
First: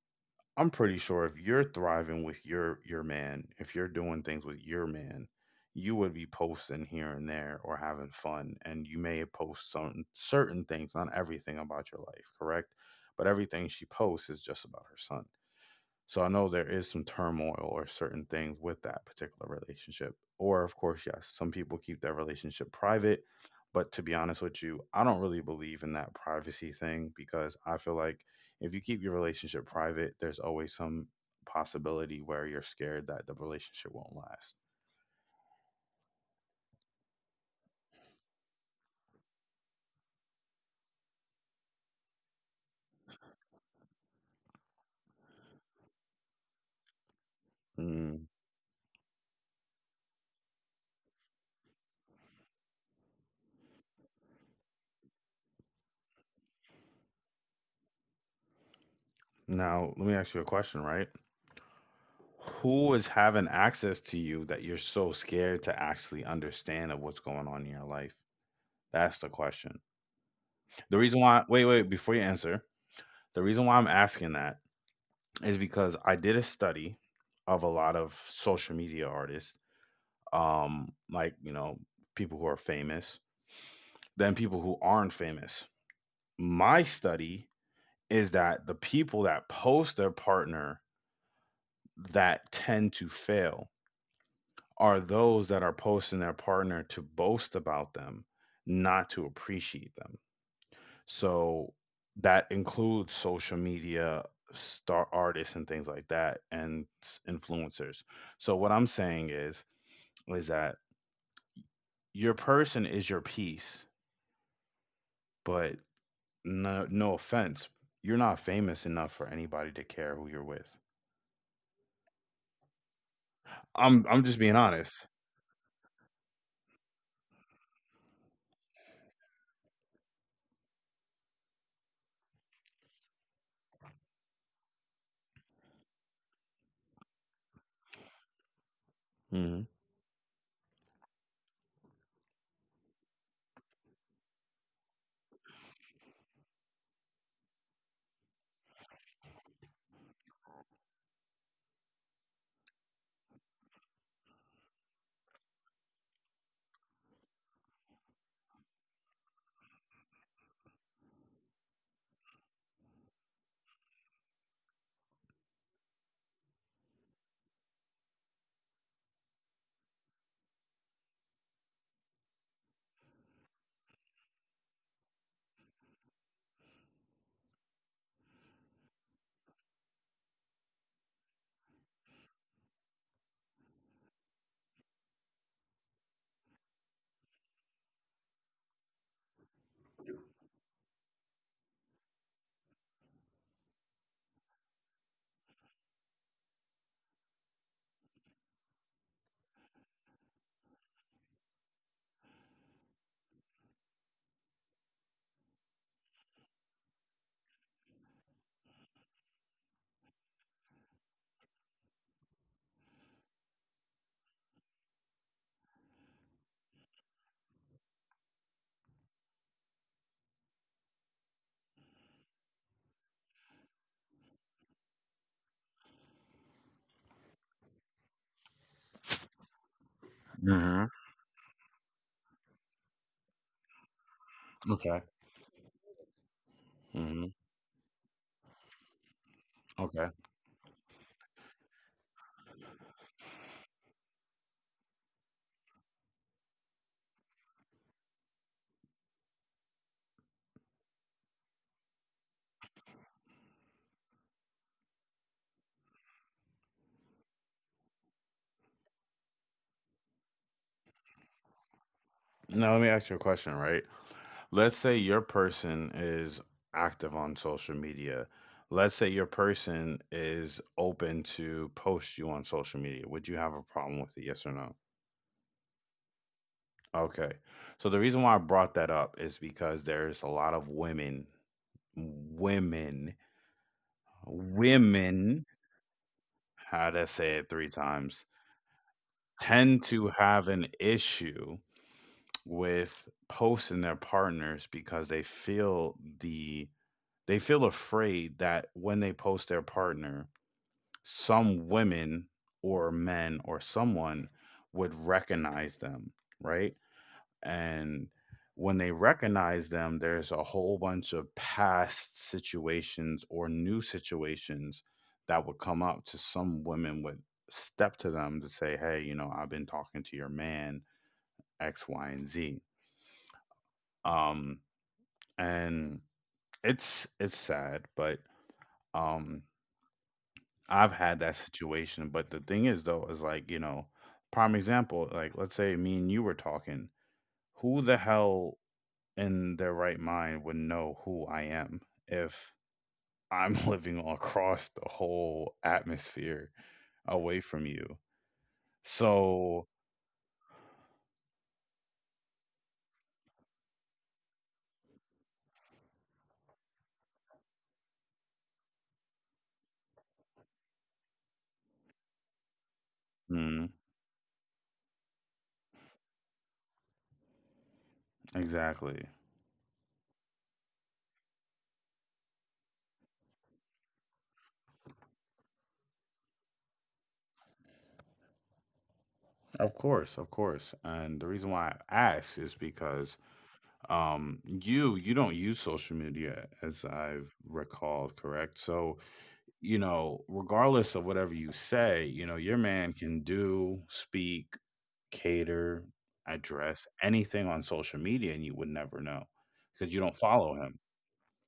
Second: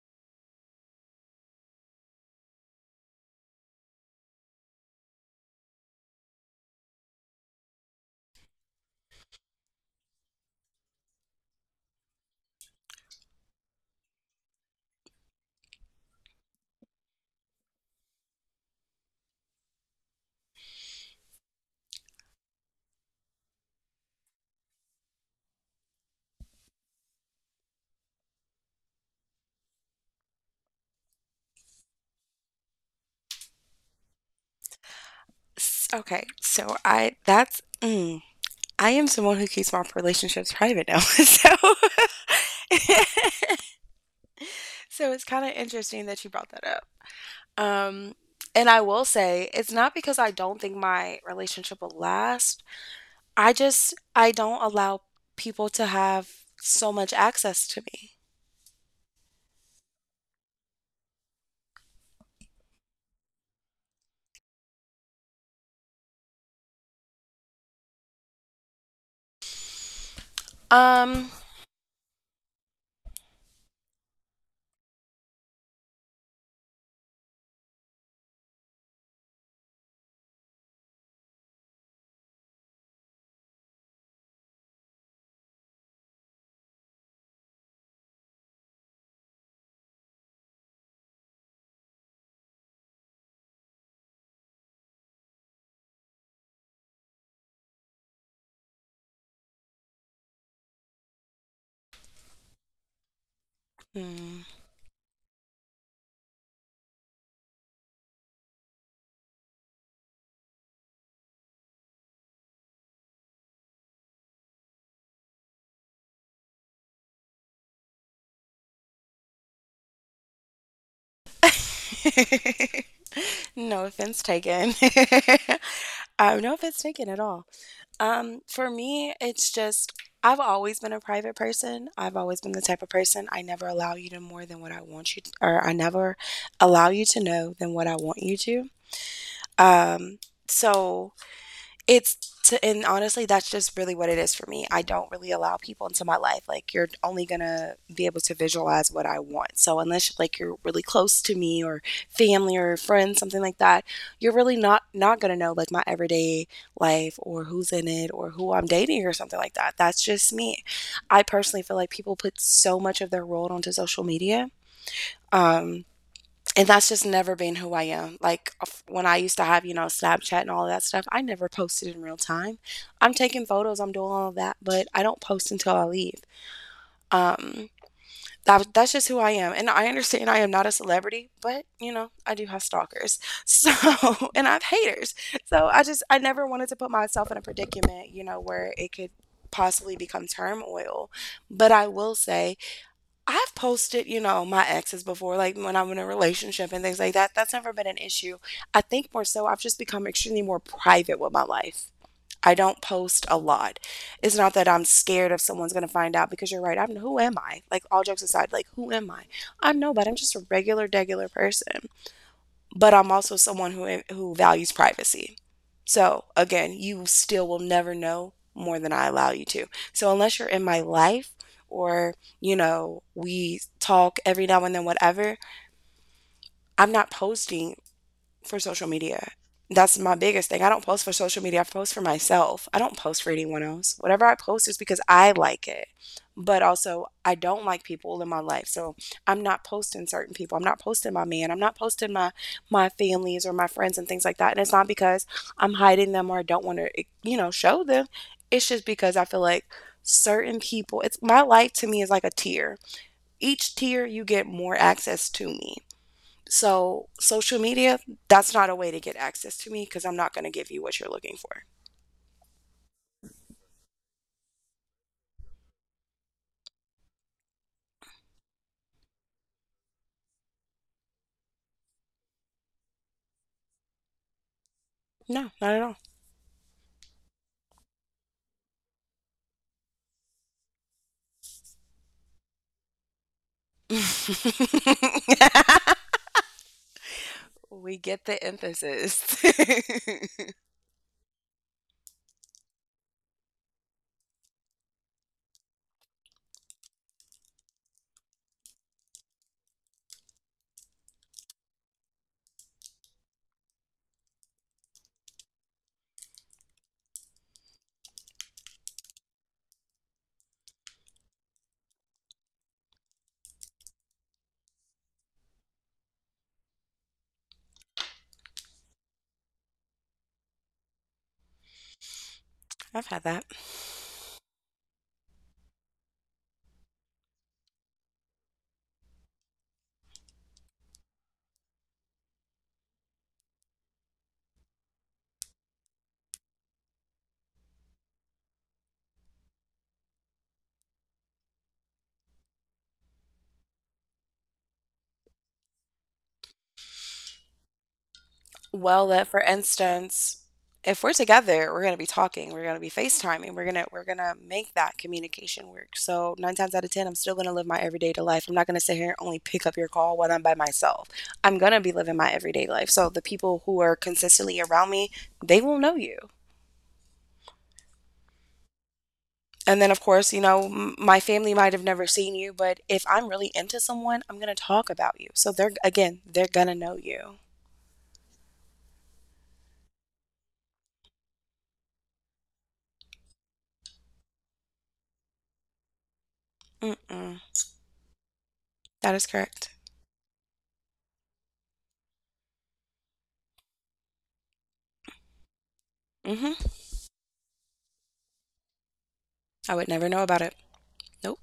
Speaker 1: I'm pretty sure if you're thriving with your your man, if you're doing things with your man, you would be posting here and there, or having fun, and you may post some certain things, not everything about your life, correct? But everything she posts is just about her son. So I know there is some turmoil or certain things with that particular relationship. Or, of course, yes, some people keep their relationship private. But to be honest with you, I don't really believe in that privacy thing, because I feel like if you keep your relationship private, there's always some possibility where you're scared that the relationship won't last.
Speaker 2: S- Okay. So I, that's, mm, I am someone who keeps my relationships private now. So, so it's kind of interesting that you brought that up.
Speaker 1: Mm.
Speaker 2: Um, and I will say it's not because I don't think my relationship will last. I just I don't allow people to have so much access to me.
Speaker 1: Now, let me ask you a question, right? Who is having access to you that you're so scared to actually understand of what's going on in your life? That's the question. The reason why,
Speaker 2: Um,
Speaker 1: wait, wait, before you answer, the reason why I'm asking that is because I did a study of a lot of social media artists, um, like, you know, people who are famous, then people who aren't famous. My study is that the people that post their partner that tend to fail are those that are posting their partner to boast about them, not to appreciate them. So that includes social media
Speaker 2: hmm.
Speaker 1: star artists and things like that, and s- influencers. So what I'm saying is is that your person is your piece, but no no offense, you're not famous enough for anybody to care who you're with.
Speaker 2: No
Speaker 1: I'm I'm
Speaker 2: offense
Speaker 1: just being
Speaker 2: taken.
Speaker 1: honest.
Speaker 2: Um, no offense taken at all. Um, for me, it's just I've always been a private person. I've always been the type of person I never allow you to more than what I want you to, or I never allow you to know than what I want you to.
Speaker 1: Mhm.
Speaker 2: Um, so It's to, and honestly, that's just really what it is for me. I don't really allow people into my life. Like, you're only gonna be able to visualize what I want. So, unless like you're really close to me or family or friends, something like that, you're really not not gonna know like my everyday life or who's in it or who I'm dating or something like that. That's just me. I personally feel like people put so much of their world onto social media. Um, and that's just never been who I am. Like uh, f- when I used to have, you know, Snapchat and all that stuff, I never posted in real time. I'm taking photos, I'm doing all of that, but I don't post until I leave. Um, that, that's just who I am. And I understand I am not a celebrity, but, you know, I do have stalkers. So, and I have haters. So I just, I never wanted to put myself in a predicament, you know, where it could possibly become turmoil. But I will say, I've posted, you know, my exes before, like when I'm in a relationship and things like that. That's never been an issue. I think more so, I've just become extremely more private with my life. I don't post a lot. It's not that I'm scared if someone's going to find out because you're right. I'm Who am I? Like all jokes aside, like who am I? I'm nobody. I'm just a regular, regular person, but I'm also someone who who values privacy. So again, you still will never know more than I allow you to. So unless you're in my life or, you know, we talk every now and then whatever, I'm not posting for social media. That's my biggest thing. I
Speaker 1: Mm-hmm.
Speaker 2: don't post for social media. I post for myself. I don't post for anyone else. Whatever I post is
Speaker 1: Okay.
Speaker 2: because I like it. But also,
Speaker 1: Mhm.
Speaker 2: I don't like people in my life. So I'm not
Speaker 1: Okay.
Speaker 2: posting certain people. I'm not posting my man. I'm not posting my my families or my friends and things like that. And it's not because I'm hiding them or I don't want to, you know, show them. It's just because I feel like certain people, it's my life to me is like a tier. Each tier you get more access to me. So, social media, that's not a way to get access to me because I'm not going to give you what you're looking for.
Speaker 1: Now let me ask you a question, right? Let's say your person is active on social media. Let's say your person is open to post you on social media. Would you have a problem with it? Yes or no?
Speaker 2: No, not at
Speaker 1: Okay. So the reason why I brought that up is because there's a lot of women. Women,
Speaker 2: all.
Speaker 1: women, how to say it three
Speaker 2: We
Speaker 1: times,
Speaker 2: get the emphasis.
Speaker 1: tend to have an issue with posting their partners because they feel the They feel afraid that when they post their partner, some women or men or someone would recognize them, right? And when they recognize them, there's a whole bunch of past situations or new situations that would come up to. Some women would step to them to say, "Hey, you know, I've been talking to your man, X, Y, and Z."
Speaker 2: I've had that.
Speaker 1: Um, and it's it's sad, but um I've had that situation. But the thing is though, is like, you know, prime example, like let's say me and you were talking, who the hell in their right mind would know who I am if I'm living across the whole atmosphere away from you?
Speaker 2: Well, that for
Speaker 1: So,
Speaker 2: instance, if we're together, we're gonna be talking, we're gonna be FaceTiming, we're gonna we're gonna make that communication work. So nine times out of ten, I'm still gonna live my everyday life. I'm not gonna sit here and only pick up your call when I'm by myself. I'm gonna be living my everyday life. So the people
Speaker 1: mm,
Speaker 2: who are consistently around me, they will know you.
Speaker 1: exactly.
Speaker 2: And then, of course, you know, m- my family might have never seen you, but if I'm really into someone, I'm going to talk about you. So they're, again, they're going to know you.
Speaker 1: Of course, of course. And the reason why I ask is because um you you don't use social media, as I've
Speaker 2: Mm-mm.
Speaker 1: recalled, correct? So
Speaker 2: That is correct.
Speaker 1: you know, regardless of whatever you say, you know, your man can do, speak, cater,
Speaker 2: Hmm.
Speaker 1: address anything on social media, and you would never know,
Speaker 2: I
Speaker 1: because
Speaker 2: would
Speaker 1: you
Speaker 2: never
Speaker 1: don't
Speaker 2: know about
Speaker 1: follow
Speaker 2: it.
Speaker 1: him.
Speaker 2: Nope.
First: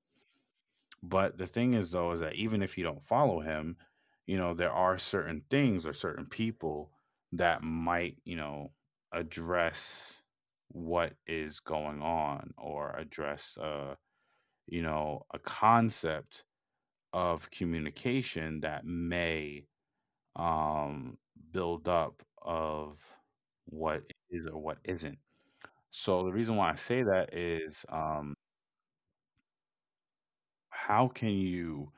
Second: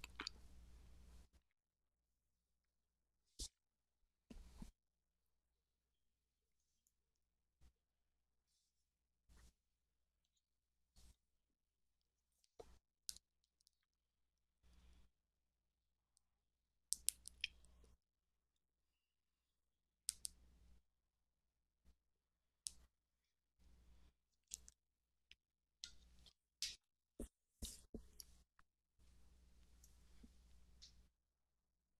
Speaker 1: But the thing is, though, is that even if you don't follow him, you know, there are certain things or certain people that might, you know, address what is going on, or address, uh, you know, a concept of communication that may um, build up of what is or what isn't. So the reason why I say that is, um, how can you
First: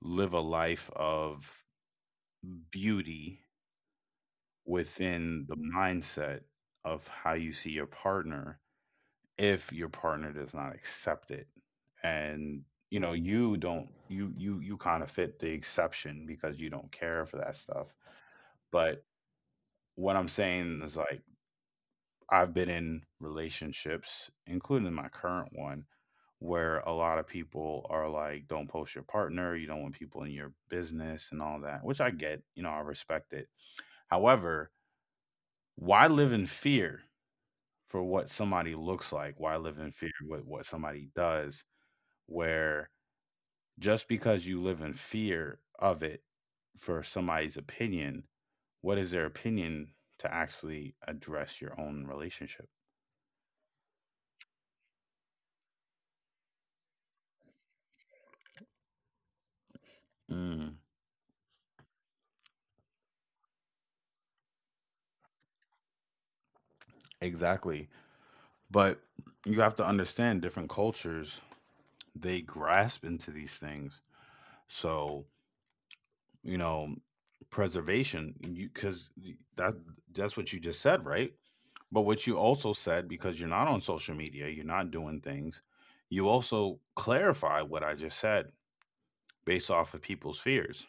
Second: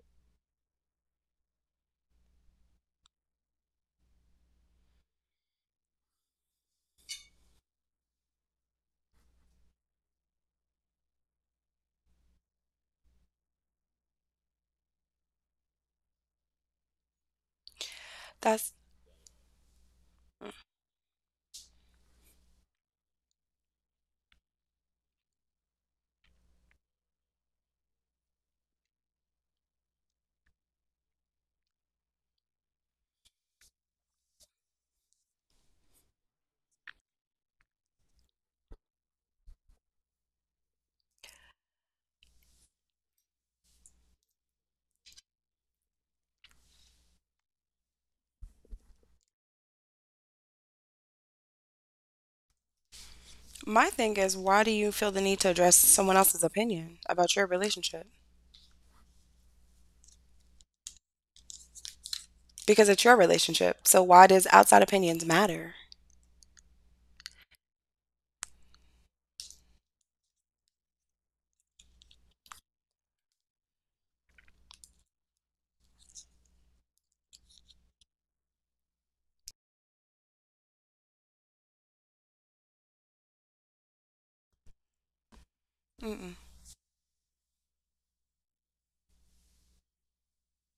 Speaker 1: live a life of beauty within the mindset of how you see your partner, if your partner does not accept it? And you know you don't, you you you kind of fit the exception, because you don't care for that stuff.
Speaker 2: That's
Speaker 1: But what I'm saying is like, I've been in relationships, including my current one, where a lot of people are like, don't post your partner, you don't want people in your business and all that, which I get, you know, I respect it. However, why live in fear for what somebody looks like? Why live in fear with what somebody does? Where, just because you live in fear of it, for somebody's opinion, what is their opinion to actually address your own relationship?
Speaker 2: my thing is why do you feel the need to address someone else's opinion about your relationship?
Speaker 1: Mm,
Speaker 2: Because it's your relationship. So why does outside opinions matter?
Speaker 1: exactly. But you have to understand, different cultures, they grasp into these things. So, you know, preservation, you because that that's what you just said, right? But what you also said, because you're not on social media, you're not doing things, you
Speaker 2: Mm-mm.
Speaker 1: also clarify what I just said, based off of people's fears,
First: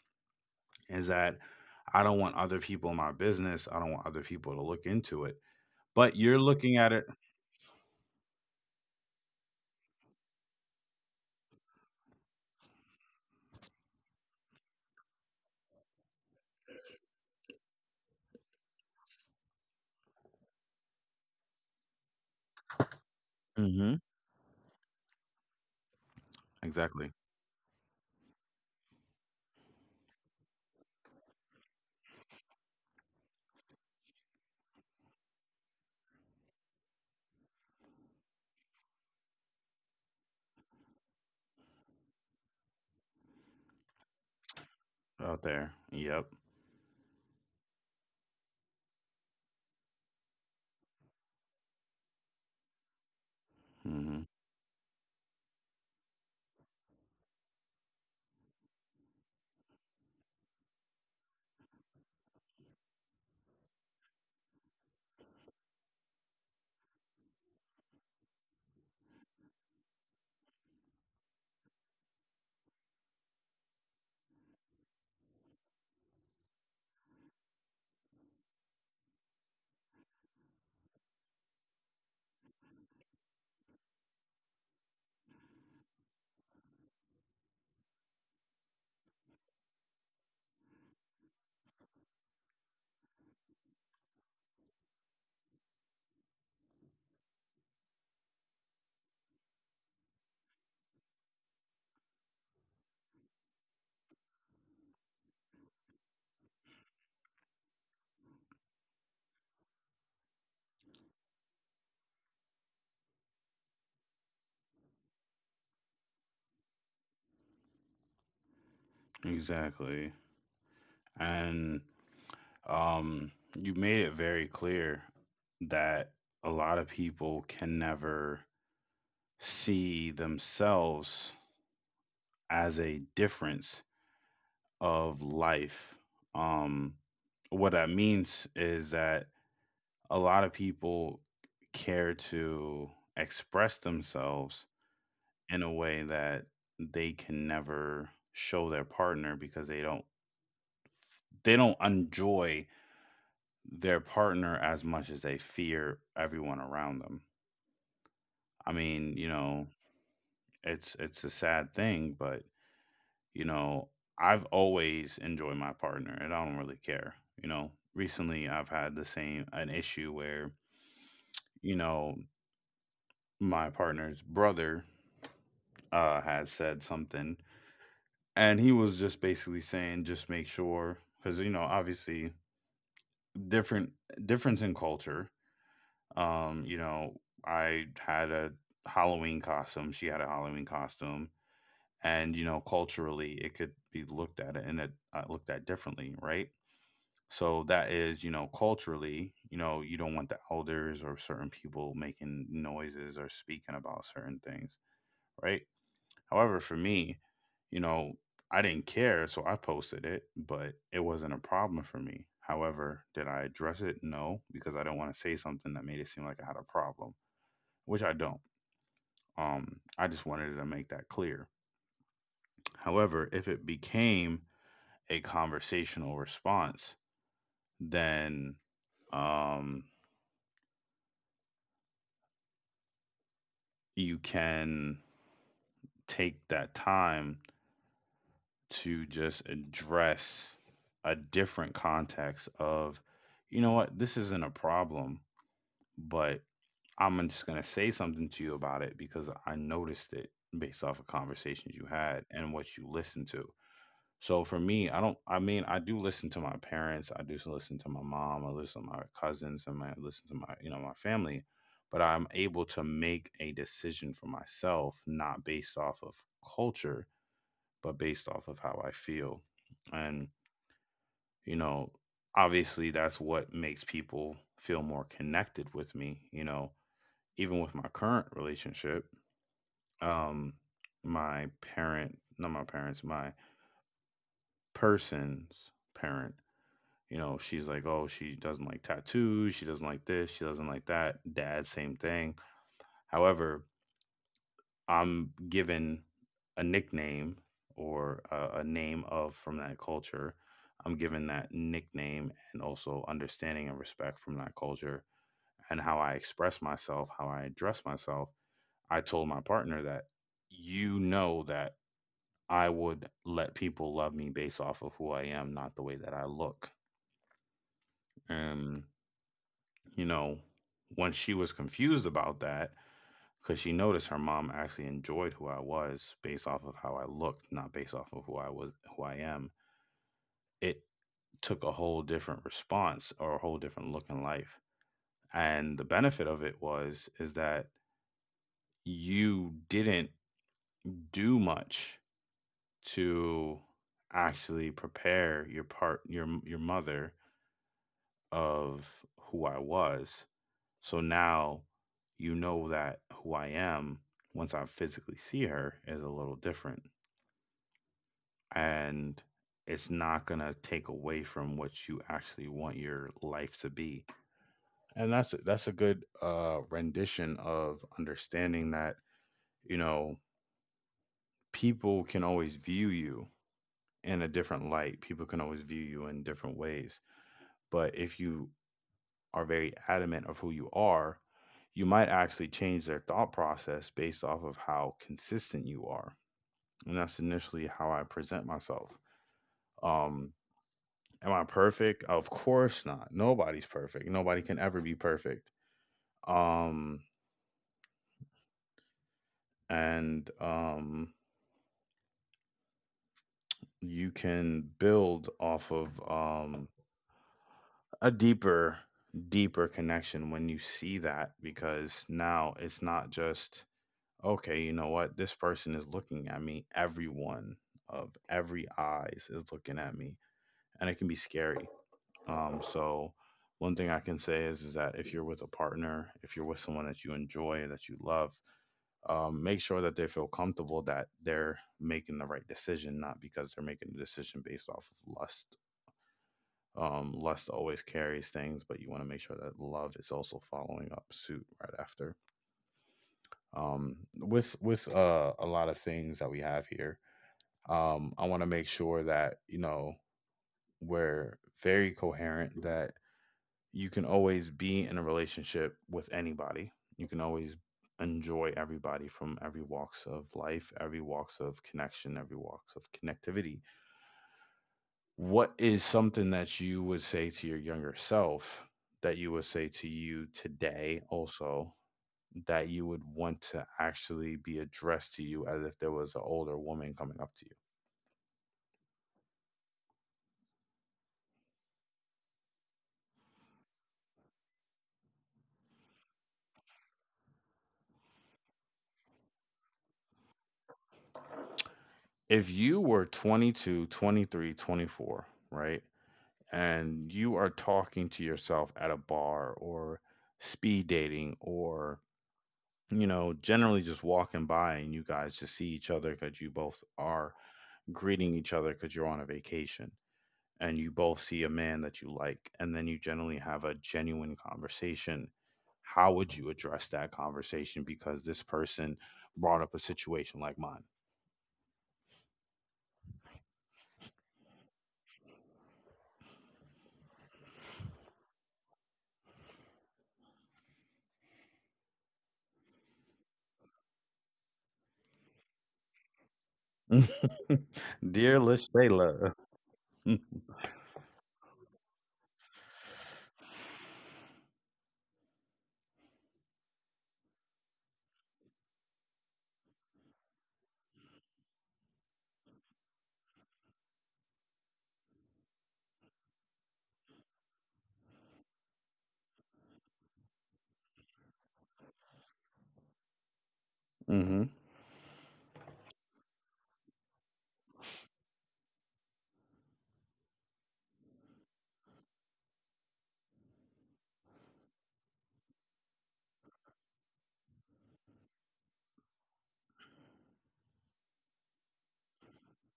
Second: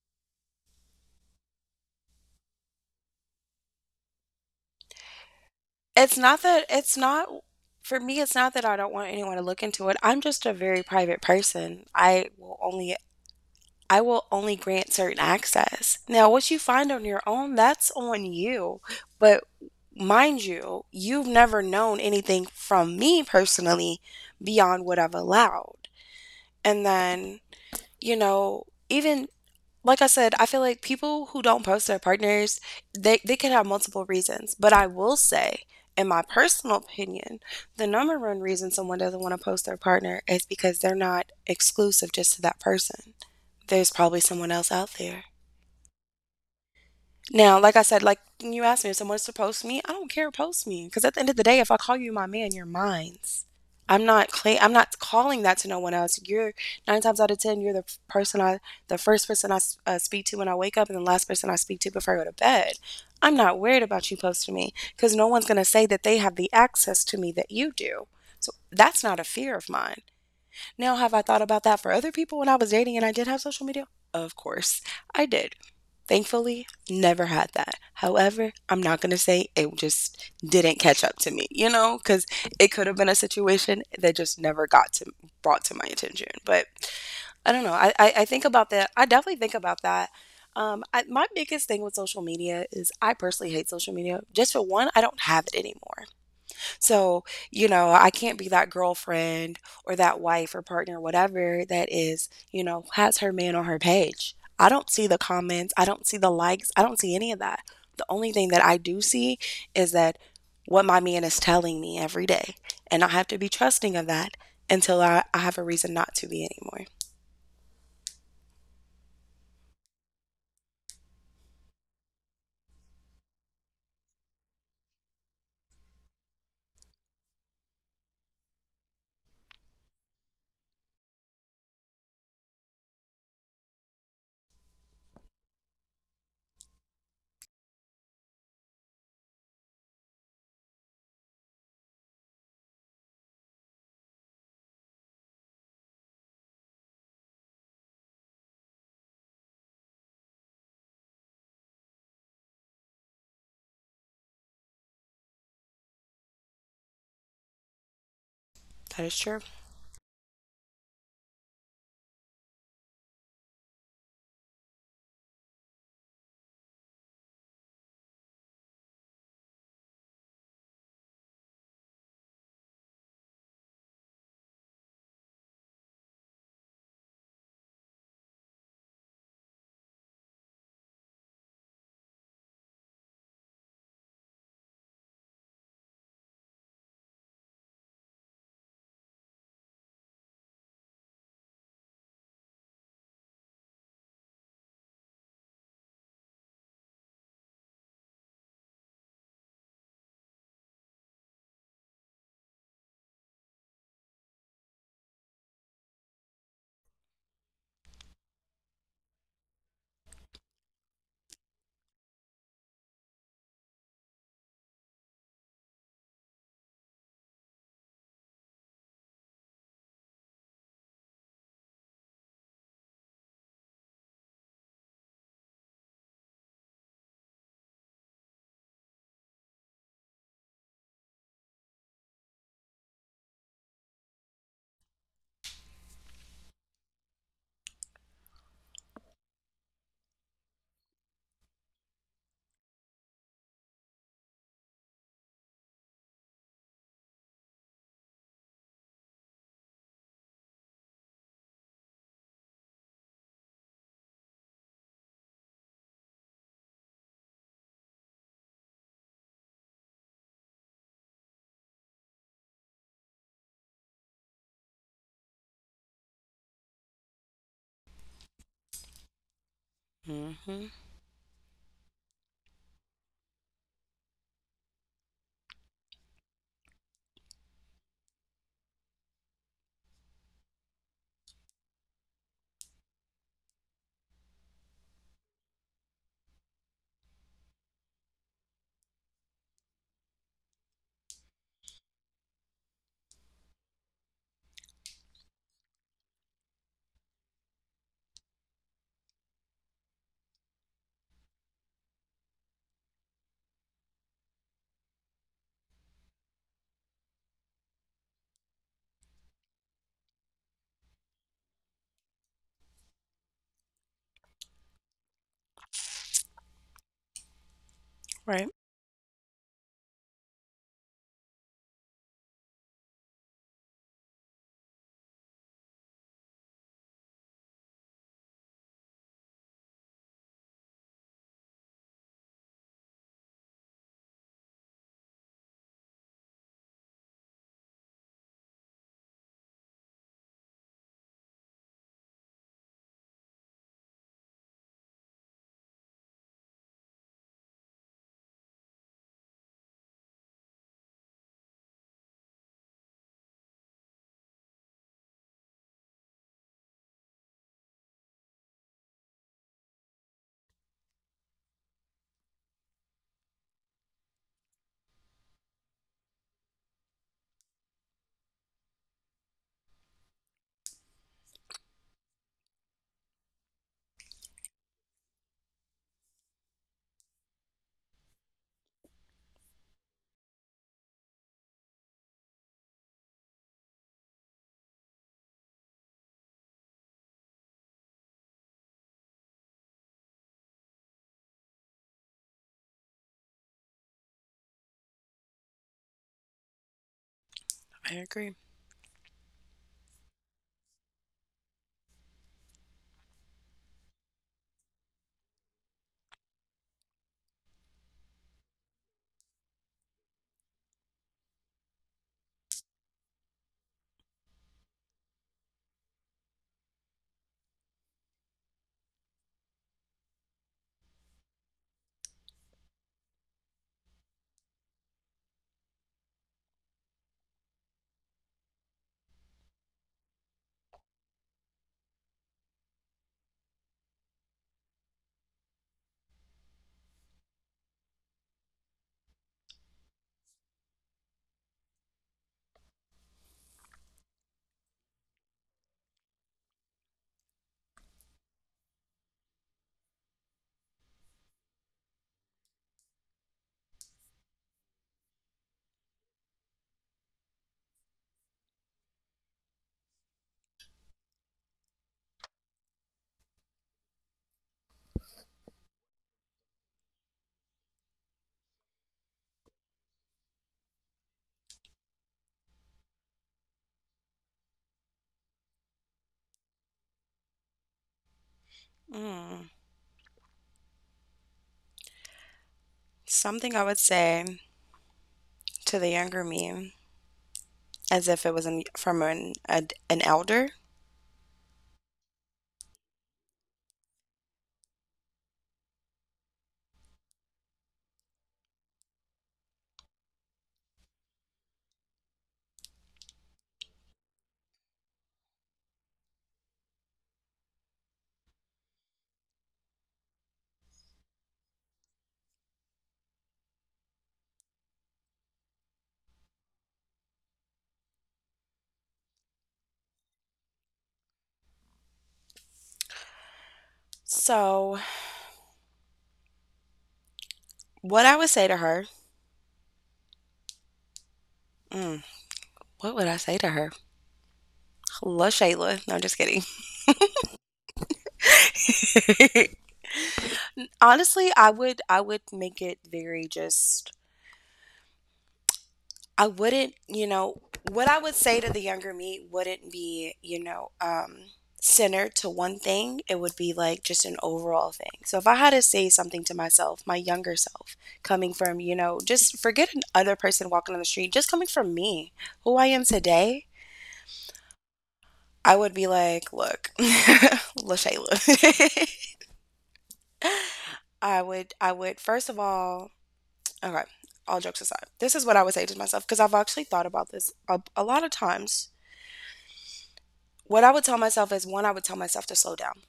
Speaker 1: is that I don't want other people in my business. I don't want other people to look into it. But
Speaker 2: It's
Speaker 1: you're
Speaker 2: not that
Speaker 1: looking at
Speaker 2: it's
Speaker 1: it.
Speaker 2: not for me it's not that I don't want anyone to look into it. I'm just a very private person. I will only I will only grant certain access. Now, what you find on your own, that's on you. But mind you, you've never known anything from me personally
Speaker 1: Hmm.
Speaker 2: beyond what I've allowed. And
Speaker 1: Exactly.
Speaker 2: then, you know, even like I said, I feel like people who don't post their partners, they, they could have multiple reasons. But I will say, in my personal opinion, the number one reason someone doesn't want to post their partner is because they're not exclusive just to that person. There's probably someone else out there.
Speaker 1: Out there. Yep.
Speaker 2: Now, like I said, like you asked me if someone's to post me, I don't care, post me, because at the end of the day, if I call you my man, you're mine. I'm not
Speaker 1: Hmm.
Speaker 2: claim I'm not calling that to no one else. You're nine times out of ten, you're the person I, the first person I uh, speak to when I wake up, and the last person I speak to before I go to bed. I'm not worried about you posting me because no one's gonna say that they have the access to me that you do. So that's not a fear of mine. Now, have I thought about that for other people when I was dating and I did have social media? Of course, I did. Thankfully, never had that. However, I'm not going to say it just didn't catch up to me, you know, because it could have been a situation that just never got to brought to my attention. But I don't know. I, I, I think about that. I definitely think about that. Um, I, my biggest thing with social media is I personally hate social media. Just for one, I don't have it anymore. So, you know, I can't be that girlfriend or that wife or partner, whatever that is, you know, has her man on her page. I don't see the comments, I don't see the likes, I don't see any of that. The only thing that I do see is that what my man is telling me every day. And I have to be trusting of that until I, I have a reason not to be anymore.
Speaker 1: Exactly. And um, you made it very clear that a lot of people can never see themselves as a difference of life. Um, what that means is that a lot of people care to express themselves in a way that they can never show their partner because they don't they don't enjoy their partner as much as they fear everyone around them. I
Speaker 2: That is
Speaker 1: mean, you
Speaker 2: true.
Speaker 1: know, it's it's a sad thing, but you know, I've always enjoyed my partner and I don't really care. You know, recently I've had the same an issue where, you know, my partner's brother uh has said something and he was just basically saying just make sure cuz you know, obviously different difference in culture. Um, you know, I had a Halloween costume. She had a Halloween costume, and you know, culturally, it could be looked at and it uh, looked at differently, right? So that is, you know, culturally, you know, you don't want the elders or certain people making noises or speaking about certain things, right? However, for me, you know, I didn't care, so I posted it, but it wasn't a problem for me. However, did I address it? No, because I don't want to say something that made it seem like I had a problem, which I don't. Um, I just wanted to make that clear. However, if it became a conversational response, then um, you can take that time to just address a different context of, you know what, this isn't a problem, but I'm just going to say something to you about it because I noticed it based off of conversations you had and what you listened to. So for me, I don't. I mean, I do listen to my parents. I do listen to my mom. I listen to my cousins, and I listen to my you know my family. But I'm able to make a decision for myself, not based off of culture, but based off of how I feel. And
Speaker 2: Hmm.
Speaker 1: you know, obviously, that's what makes people feel more connected with me. You know, even with my current relationship, um, my parent, not my parents, my person's parent. You know, she's like, oh, she doesn't like tattoos. She doesn't like this. She doesn't like that. Dad, same thing. However, I'm given a nickname or a, a name of from that culture. I'm given that nickname and also understanding and respect from that culture and how I express myself, how I address myself. I told my partner that you know that I would let people love me based off of who I am, not the way that I look.
Speaker 2: Right.
Speaker 1: Um, you know, when she was confused about that, because she noticed her mom actually enjoyed who I was based off of how I looked, not based off of who I was, who I am. It took a whole different response or a whole different look in life. And the benefit of it was is that you didn't do much to actually prepare your part your your mother of who I was. So now you know that who I am once I physically see her is a little different. And it's not going to take away from what you actually want your life to be. And that's that's a good uh rendition of understanding that, you know, people can always view you in a different light. People can always view you in different ways. But if you are very adamant of who you are, you might actually change their thought process based off of how consistent you are. And that's initially how I present myself. Um, am I perfect? Of course not. Nobody's perfect. Nobody can ever be perfect. Um,
Speaker 2: I agree.
Speaker 1: and um, you can build off of um, a deeper, deeper connection when you see that because now it's not just okay, you know what? This person is looking at me. Everyone of every eyes is looking at me, and it can be scary. Um, so one thing I can say is is that if you're with a partner, if you're with someone that you enjoy, that you love, um, make sure that they feel comfortable that they're making the right decision, not because they're making the decision based off of lust. Um, lust always carries things, but you want to make sure that love is also following up suit right after um, with with uh, a lot of things that we have here. Um, I want to make sure that you know we're very coherent. That you can always be in a relationship with anybody. You can always enjoy everybody from every walks of life, every walks of connection, every walks of connectivity. What is something that you would say to your younger self that you would say to you today also that you would want to actually be addressed to you as if there was an older woman coming up to you?
Speaker 2: Mm. Something I would say to the younger me, as if it was an, from an, an an elder.
Speaker 1: If you were twenty-two, twenty-three, twenty-four, right? And you are talking to yourself at a bar or speed dating or, you know, generally just walking by and you guys just see each other because you both are greeting each other because you're on a vacation and you both see a man that you like and then you generally have a genuine conversation. How would you address that conversation? Because this person brought up a situation like mine.
Speaker 2: So, what I would say to her, mm, what would I say to her? Hello, Shayla. No, I'm just kidding.
Speaker 1: Dear Lashayla. Mm.
Speaker 2: Honestly, I would I would make it very just I wouldn't, you know, what I would say to the younger me wouldn't be, you know, um centered to one thing. It would be like just an overall thing. So if I had to say something to myself, my younger self, coming from, you know, just forget another person walking on the street, just coming from me, who I am today,
Speaker 1: Mm-hmm.
Speaker 2: I would be like, "Look, LaShayla." I would I would first of all, okay, all jokes aside. This is what I would say to myself because I've actually thought about this a, a lot of times. What I would tell myself is, one, I would tell myself to slow down.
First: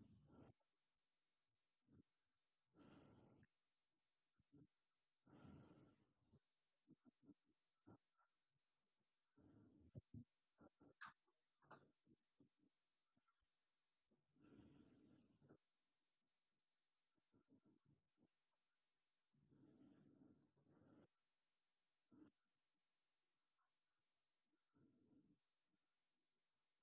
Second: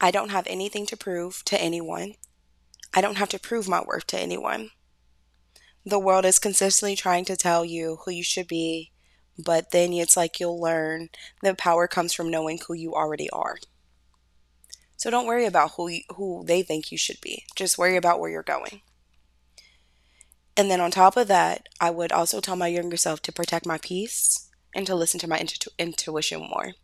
Speaker 2: I don't have anything to prove to anyone. I don't have to prove my worth to anyone. The world is consistently trying to tell you who you should be, but then it's like you'll learn the power comes from knowing who you already are. So don't worry about who you, who they think you should be. Just worry about where you're going. And then on top of that, I would also tell my younger self to protect my peace and to listen to my intu- intuition more.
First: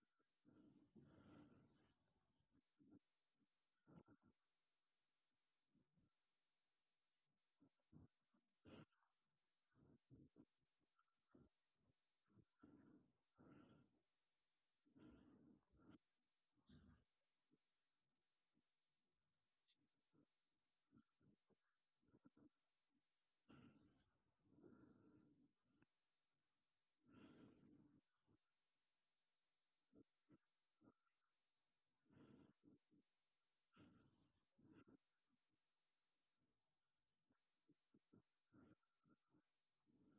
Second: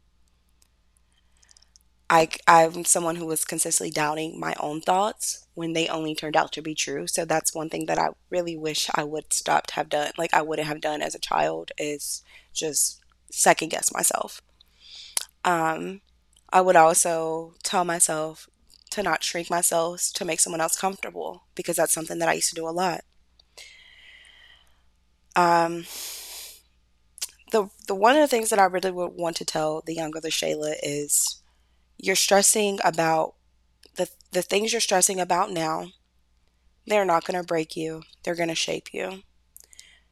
Speaker 2: I, I'm someone who was consistently doubting my own thoughts when they only turned out to be true. So that's one thing that I really wish I would stop to have done, like I wouldn't have done as a child, is just second guess myself. I would also tell myself to not shrink myself to make someone else comfortable because that's something that I used to do a lot. the the one of the things that I really would want to tell the younger the Shayla is you're stressing about the the things you're stressing about now. They're not going to break you. They're going to shape you.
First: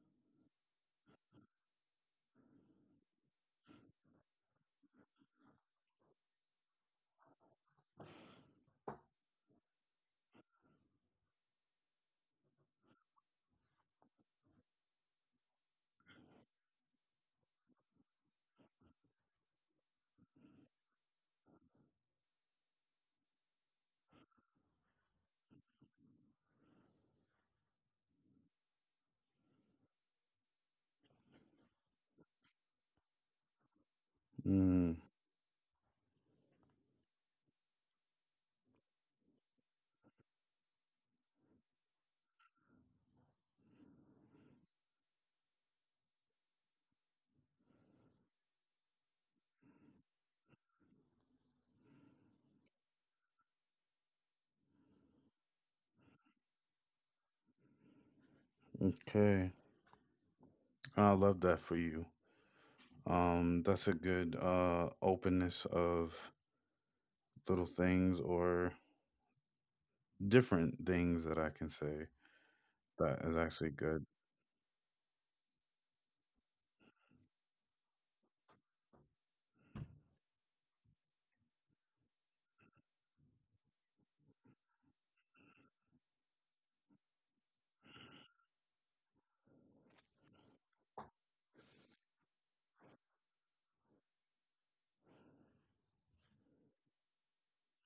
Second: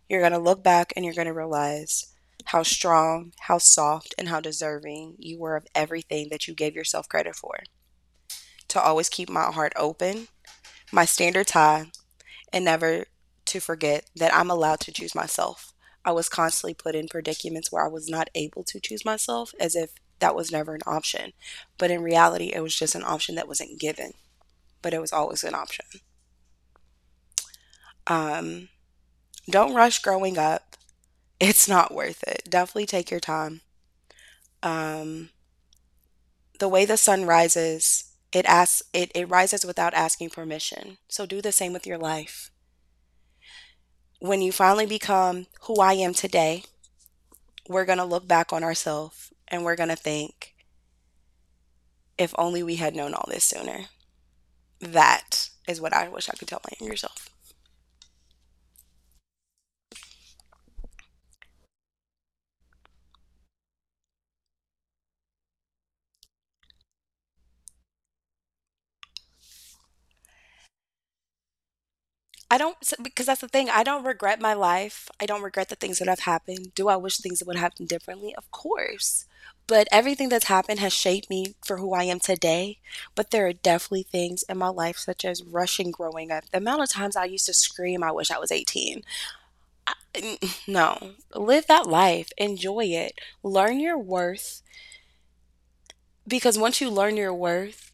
Speaker 2: You're going to look back and you're going to realize how strong, how soft, and how deserving you were of everything that you gave yourself credit for. To always keep my heart open, my standards high, and never to forget that I'm allowed to choose myself. I was constantly put in predicaments where I was not able to choose myself, as if that was never an option. But in reality, it was just an option that wasn't given, but it was always an option. Um, don't rush growing up, it's not worth it. Definitely take your time.
Speaker 1: Mm.
Speaker 2: Um, the way the sun rises, it asks it, it rises without asking permission. So do the same with your life. When you finally become who I am today, we're going to look back on ourselves and we're going to think, if only we had known all this sooner. That is what I wish I could tell my younger self.
Speaker 1: Okay. I love that for you. Um, that's a good uh openness of little things or different things that I can say.
Speaker 2: I don't, because
Speaker 1: That
Speaker 2: that's
Speaker 1: is
Speaker 2: the thing.
Speaker 1: actually
Speaker 2: I don't
Speaker 1: good.
Speaker 2: regret my life. I don't regret the things that have happened. Do I wish things would have happened differently? Of course. But everything that's happened has shaped me for who I am today. But there are definitely things in my life, such as rushing growing up. The amount of times I used to scream, I wish I was eighteen. No, live that life, enjoy it, learn your worth. Because once you learn your worth,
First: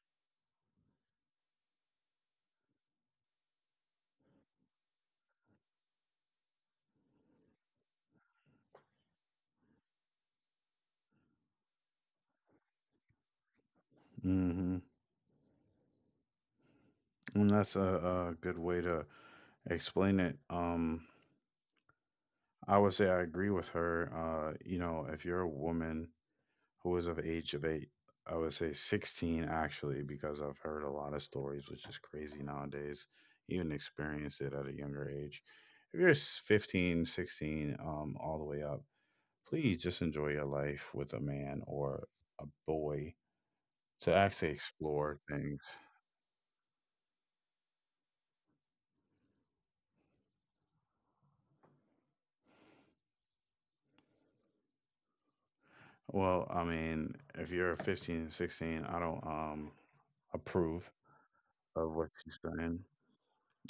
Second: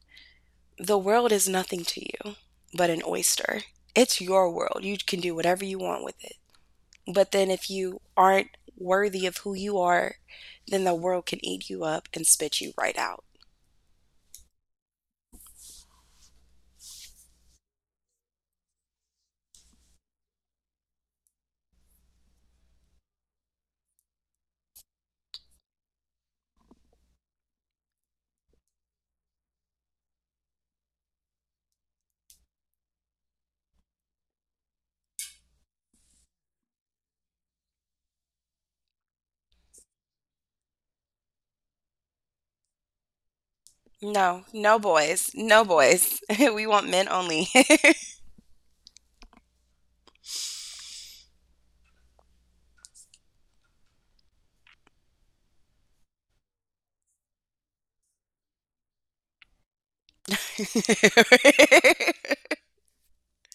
Speaker 2: the world is nothing to you but an oyster. It's your world. You can do whatever you want with it. But then if you aren't worthy of who you are, then the world can eat you up and spit you right out.
Speaker 1: Mm-hmm. And that's a, a good way to explain it. Um, I would say I agree with her. Uh, you know, if you're a woman who was of age of eight, I would say sixteen actually, because I've heard a lot of stories, which is crazy nowadays, even experienced it at a younger age. If you're s- fifteen, sixteen, um, all the way up, please just enjoy your life with a man or a boy to
Speaker 2: No,
Speaker 1: actually
Speaker 2: no
Speaker 1: explore
Speaker 2: boys.
Speaker 1: things.
Speaker 2: No boys. We want men only. I
Speaker 1: Well, I mean, if you're fifteen, sixteen, I don't um approve of what she's saying.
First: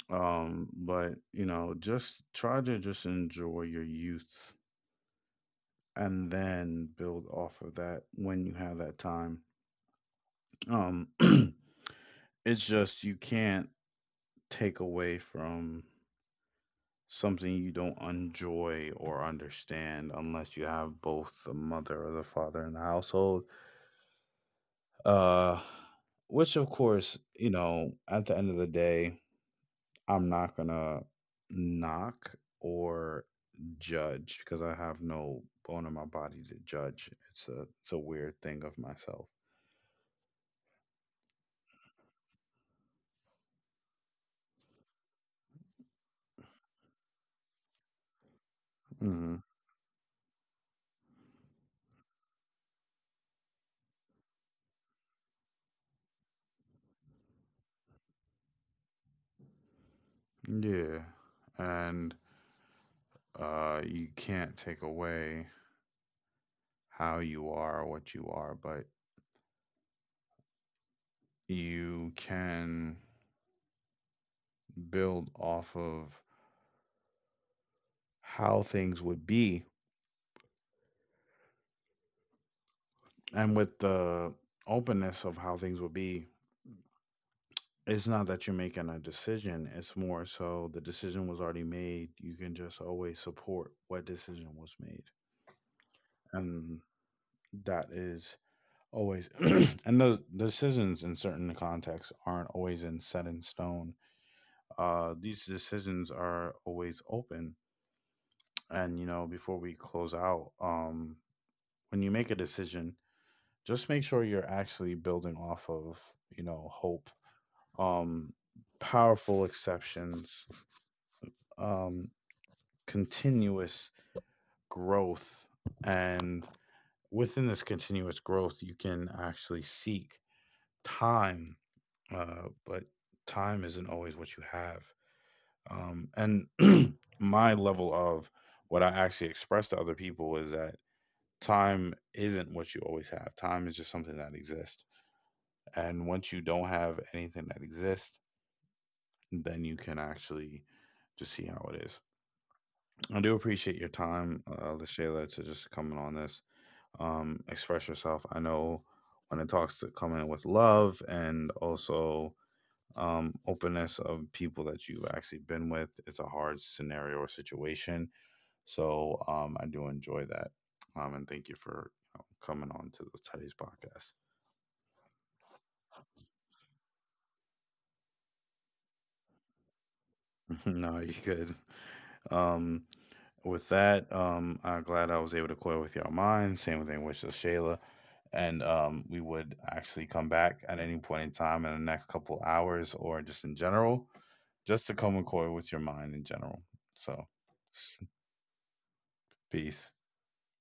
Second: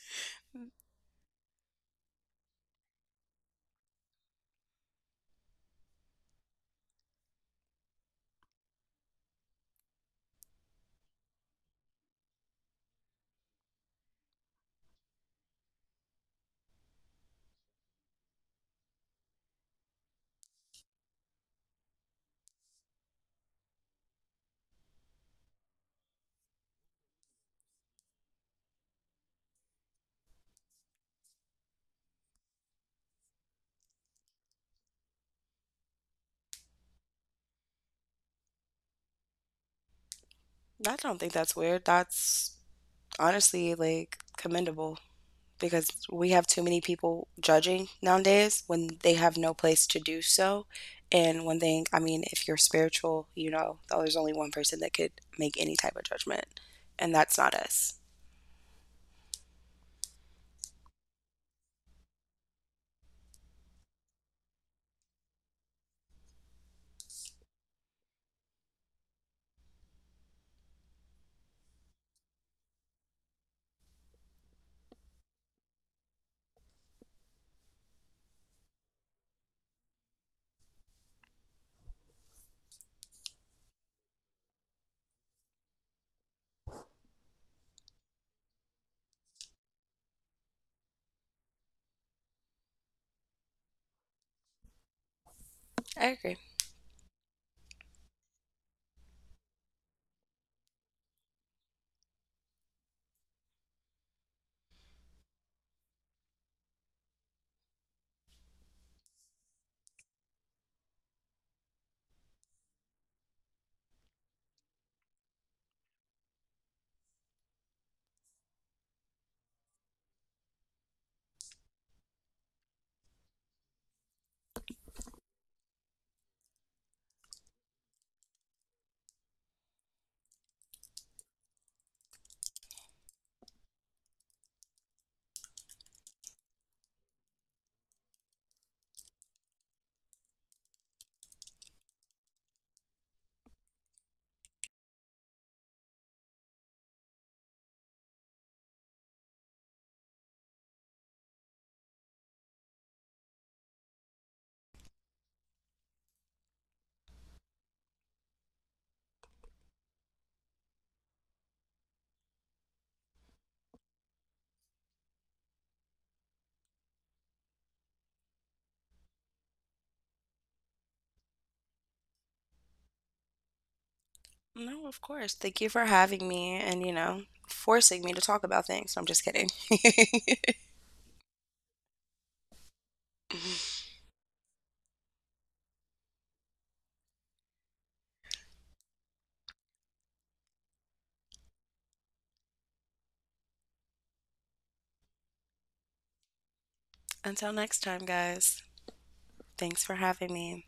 Speaker 1: Um, but you know, just try to just enjoy your youth and then build off of that when you have that time. Um, it's just you can't take away from something you don't enjoy or understand unless you have both the mother or the father in the household. Uh, which, of course, you know, at the end of the day, I'm not gonna knock or judge because I have no bone in my body to judge. It's a it's a weird thing of myself.
Speaker 2: don't think that's weird. That's honestly like commendable, because we have too many people judging nowadays when they have
Speaker 1: Mm-hmm.
Speaker 2: no place to do so. And one thing, I mean, if you're spiritual, you know, oh, there's only one person that could make any type of judgment, and that's not us.
Speaker 1: Yeah. And uh, you can't take away how you are or what you are, but you can build off of how things would be. And with the openness of how things would be, it's not that you're making a decision, it's more so the decision was already made. You can just always support what decision was made.
Speaker 2: I agree.
Speaker 1: And that is always, and those decisions in certain contexts aren't always in set in stone. Uh, these decisions are always open. And you know, before we close out, um, when you make a decision, just make sure you're actually building off of you know hope, um, powerful exceptions, um, continuous growth, and within this continuous growth, you can actually seek time. Uh, but time isn't always what you have. Um, and my level of what I actually express to other people is that time isn't what you always have. Time is just something that exists. And once you don't have anything that exists, then you can actually just see how it is. I do appreciate your time, uh, Lashayla, to just coming on this, um, express yourself. I know when it talks to coming in with love and also um, openness of people that you've actually been with, it's a hard scenario or situation. So um, I do enjoy that, um, and thank you for you know, coming on to the today's podcast.
Speaker 2: No, of course. Thank you for having me and, you know, forcing me to talk about things. I'm just kidding.
Speaker 1: No, you good. Um, with that, um, I'm glad I was able to coil with y'all mind. Same thing with Shayla, and um, we would actually come back at any point in time in the next couple hours, or just in general, just to come and coil with your mind in general. So,
Speaker 2: Until next time, guys, thanks
Speaker 1: peace.
Speaker 2: for having me.